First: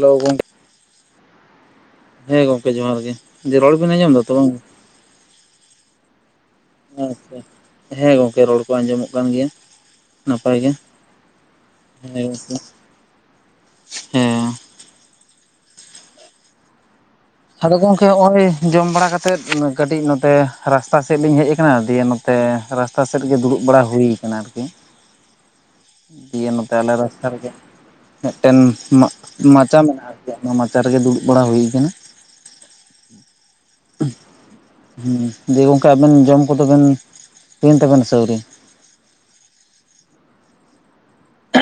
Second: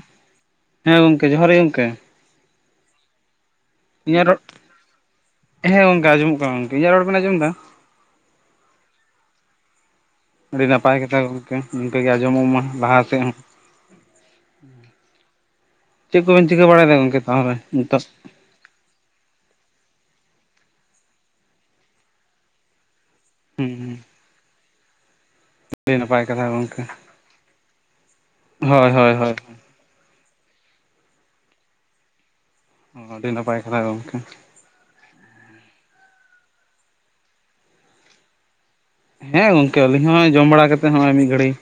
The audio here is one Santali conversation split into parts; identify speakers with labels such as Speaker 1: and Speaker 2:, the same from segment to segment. Speaker 1: ᱞᱟᱹᱭ ᱵᱮᱱ
Speaker 2: ᱦᱮᱸ ᱜᱚᱝᱠᱮ ᱡᱚᱦᱟᱨ ᱜᱮ ᱜᱚᱝᱠᱮ ᱾
Speaker 1: ᱦᱮᱸ ᱜᱚᱝᱠᱮ ᱡᱚᱦᱟᱨ ᱜᱮ ᱡᱮ ᱨᱚᱲ ᱵᱤᱱ ᱟᱸᱡᱚᱢ
Speaker 2: ᱤᱧᱟᱹᱜ
Speaker 1: ᱫᱟᱛᱚ
Speaker 2: ᱨᱚᱲ,
Speaker 1: ᱵᱟᱝ
Speaker 2: ᱦᱮᱸ ᱜᱚᱝᱠᱮ ᱟᱸᱡᱚᱢᱚᱜ ᱠᱟᱱᱟ ᱜᱚᱝᱠᱮ ᱤᱧᱟᱹᱜ ᱨᱚᱲ ᱵᱮᱱ ᱟᱸᱡᱚᱢ
Speaker 1: ᱟᱪᱪᱷᱟ
Speaker 2: ᱮᱫᱟ?
Speaker 1: ᱦᱮᱸ ᱜᱚᱝᱠᱮ ᱨᱚᱲ ᱠᱚ ᱟᱸᱡᱚᱢᱚᱜ ᱠᱟᱱ ᱜᱮᱭᱟ᱾
Speaker 2: ᱟᱹᱰᱤ ᱱᱟᱯᱟᱭ ᱠᱟᱛᱷᱟ ᱜᱚᱝᱠᱮ ᱤᱱᱠᱟᱜᱮ
Speaker 1: ᱦᱮᱸ
Speaker 2: ᱟᱸᱡᱚᱢᱚᱜ
Speaker 1: ᱜᱚᱝᱠᱮ
Speaker 2: ᱢᱟ ᱞᱟᱦᱟ ᱥᱮᱫ ᱦᱚᱸ ᱾
Speaker 1: ᱦᱮᱸ
Speaker 2: ᱪᱮᱫ ᱠᱚᱵᱮᱱ ᱪᱤᱠᱟᱹ ᱵᱟᱲᱟᱭᱮᱫᱟ ᱜᱚᱝᱠᱮ? ᱛᱟᱦᱚᱞᱮ
Speaker 1: ᱟᱫᱚ
Speaker 2: ᱱᱤᱛᱚᱜ?
Speaker 1: ᱜᱚᱝᱠᱮ ᱦᱚᱸᱜᱼᱚᱭ ᱡᱚᱢ ᱵᱟᱲᱟ ᱠᱟᱛᱮᱫ ᱠᱟᱹᱴᱤᱡ ᱱᱚᱛᱮ ᱨᱟᱥᱛᱟ ᱥᱮᱫ ᱞᱤᱧ ᱦᱮᱡ ᱟᱠᱟᱱᱟ ᱫᱤᱭᱮ ᱱᱚᱛᱮ ᱨᱟᱥ ᱴᱟ ᱥᱮᱫ ᱜᱮ ᱫᱩᱲᱩᱵ
Speaker 2: ᱦᱩᱸ
Speaker 1: ᱵᱟᱲᱟ
Speaker 2: ᱦᱩᱸ
Speaker 1: ᱦᱩᱭ ᱠᱟᱱᱟ ᱟᱨᱠᱤ
Speaker 2: ᱟᱹᱰᱤ ᱱᱟᱯᱟᱭ ᱠᱟᱛᱷᱟ
Speaker 1: ᱫᱤᱭᱮ ᱱᱚᱛᱮ
Speaker 2: ᱜᱚᱝᱠᱮ
Speaker 1: ᱟᱞᱮ ᱫᱚ ᱾ ᱢᱮᱜᱴᱮᱱ
Speaker 2: ᱦᱳᱭ
Speaker 1: ᱢᱟᱜ
Speaker 2: ᱦᱳᱭ ᱦᱳᱭ
Speaker 1: ᱢᱟᱪᱟ ᱢᱮᱱᱟᱜ-ᱟ ᱟᱨᱠᱤ ᱚᱱᱟ ᱢᱟᱪᱟ ᱨᱮᱜᱮ ᱫᱩᱲᱩᱵ ᱵᱟᱲᱟ ᱦᱩᱭ ᱠᱟᱱᱟ᱾
Speaker 2: ᱚ ᱟᱹᱰᱤ ᱱᱟᱯᱟᱭ ᱠᱟᱛᱟ ᱜᱚᱝᱠᱮ᱾
Speaker 1: ᱦᱩᱸ ᱫᱤᱭᱮ ᱜᱚᱝᱠᱮ ᱟᱵᱮᱱ ᱡᱚᱢ ᱠᱚᱫᱚ ᱵᱮᱱ ᱦᱩᱭᱮᱱ ᱛᱟᱵᱮᱱᱟᱥᱮ ᱟᱹᱣᱨᱤ ‍?
Speaker 2: ᱦᱮᱸ ᱜᱚᱝᱠᱮ ᱟᱹᱞᱤᱧ ᱦᱚᱸ ᱡᱚᱢ ᱵᱟᱲᱟ ᱠᱟᱛᱮᱜ ᱦᱚᱸᱜᱼᱚᱭ ᱢᱤᱫ ᱜᱷᱟᱹᱲᱤᱡ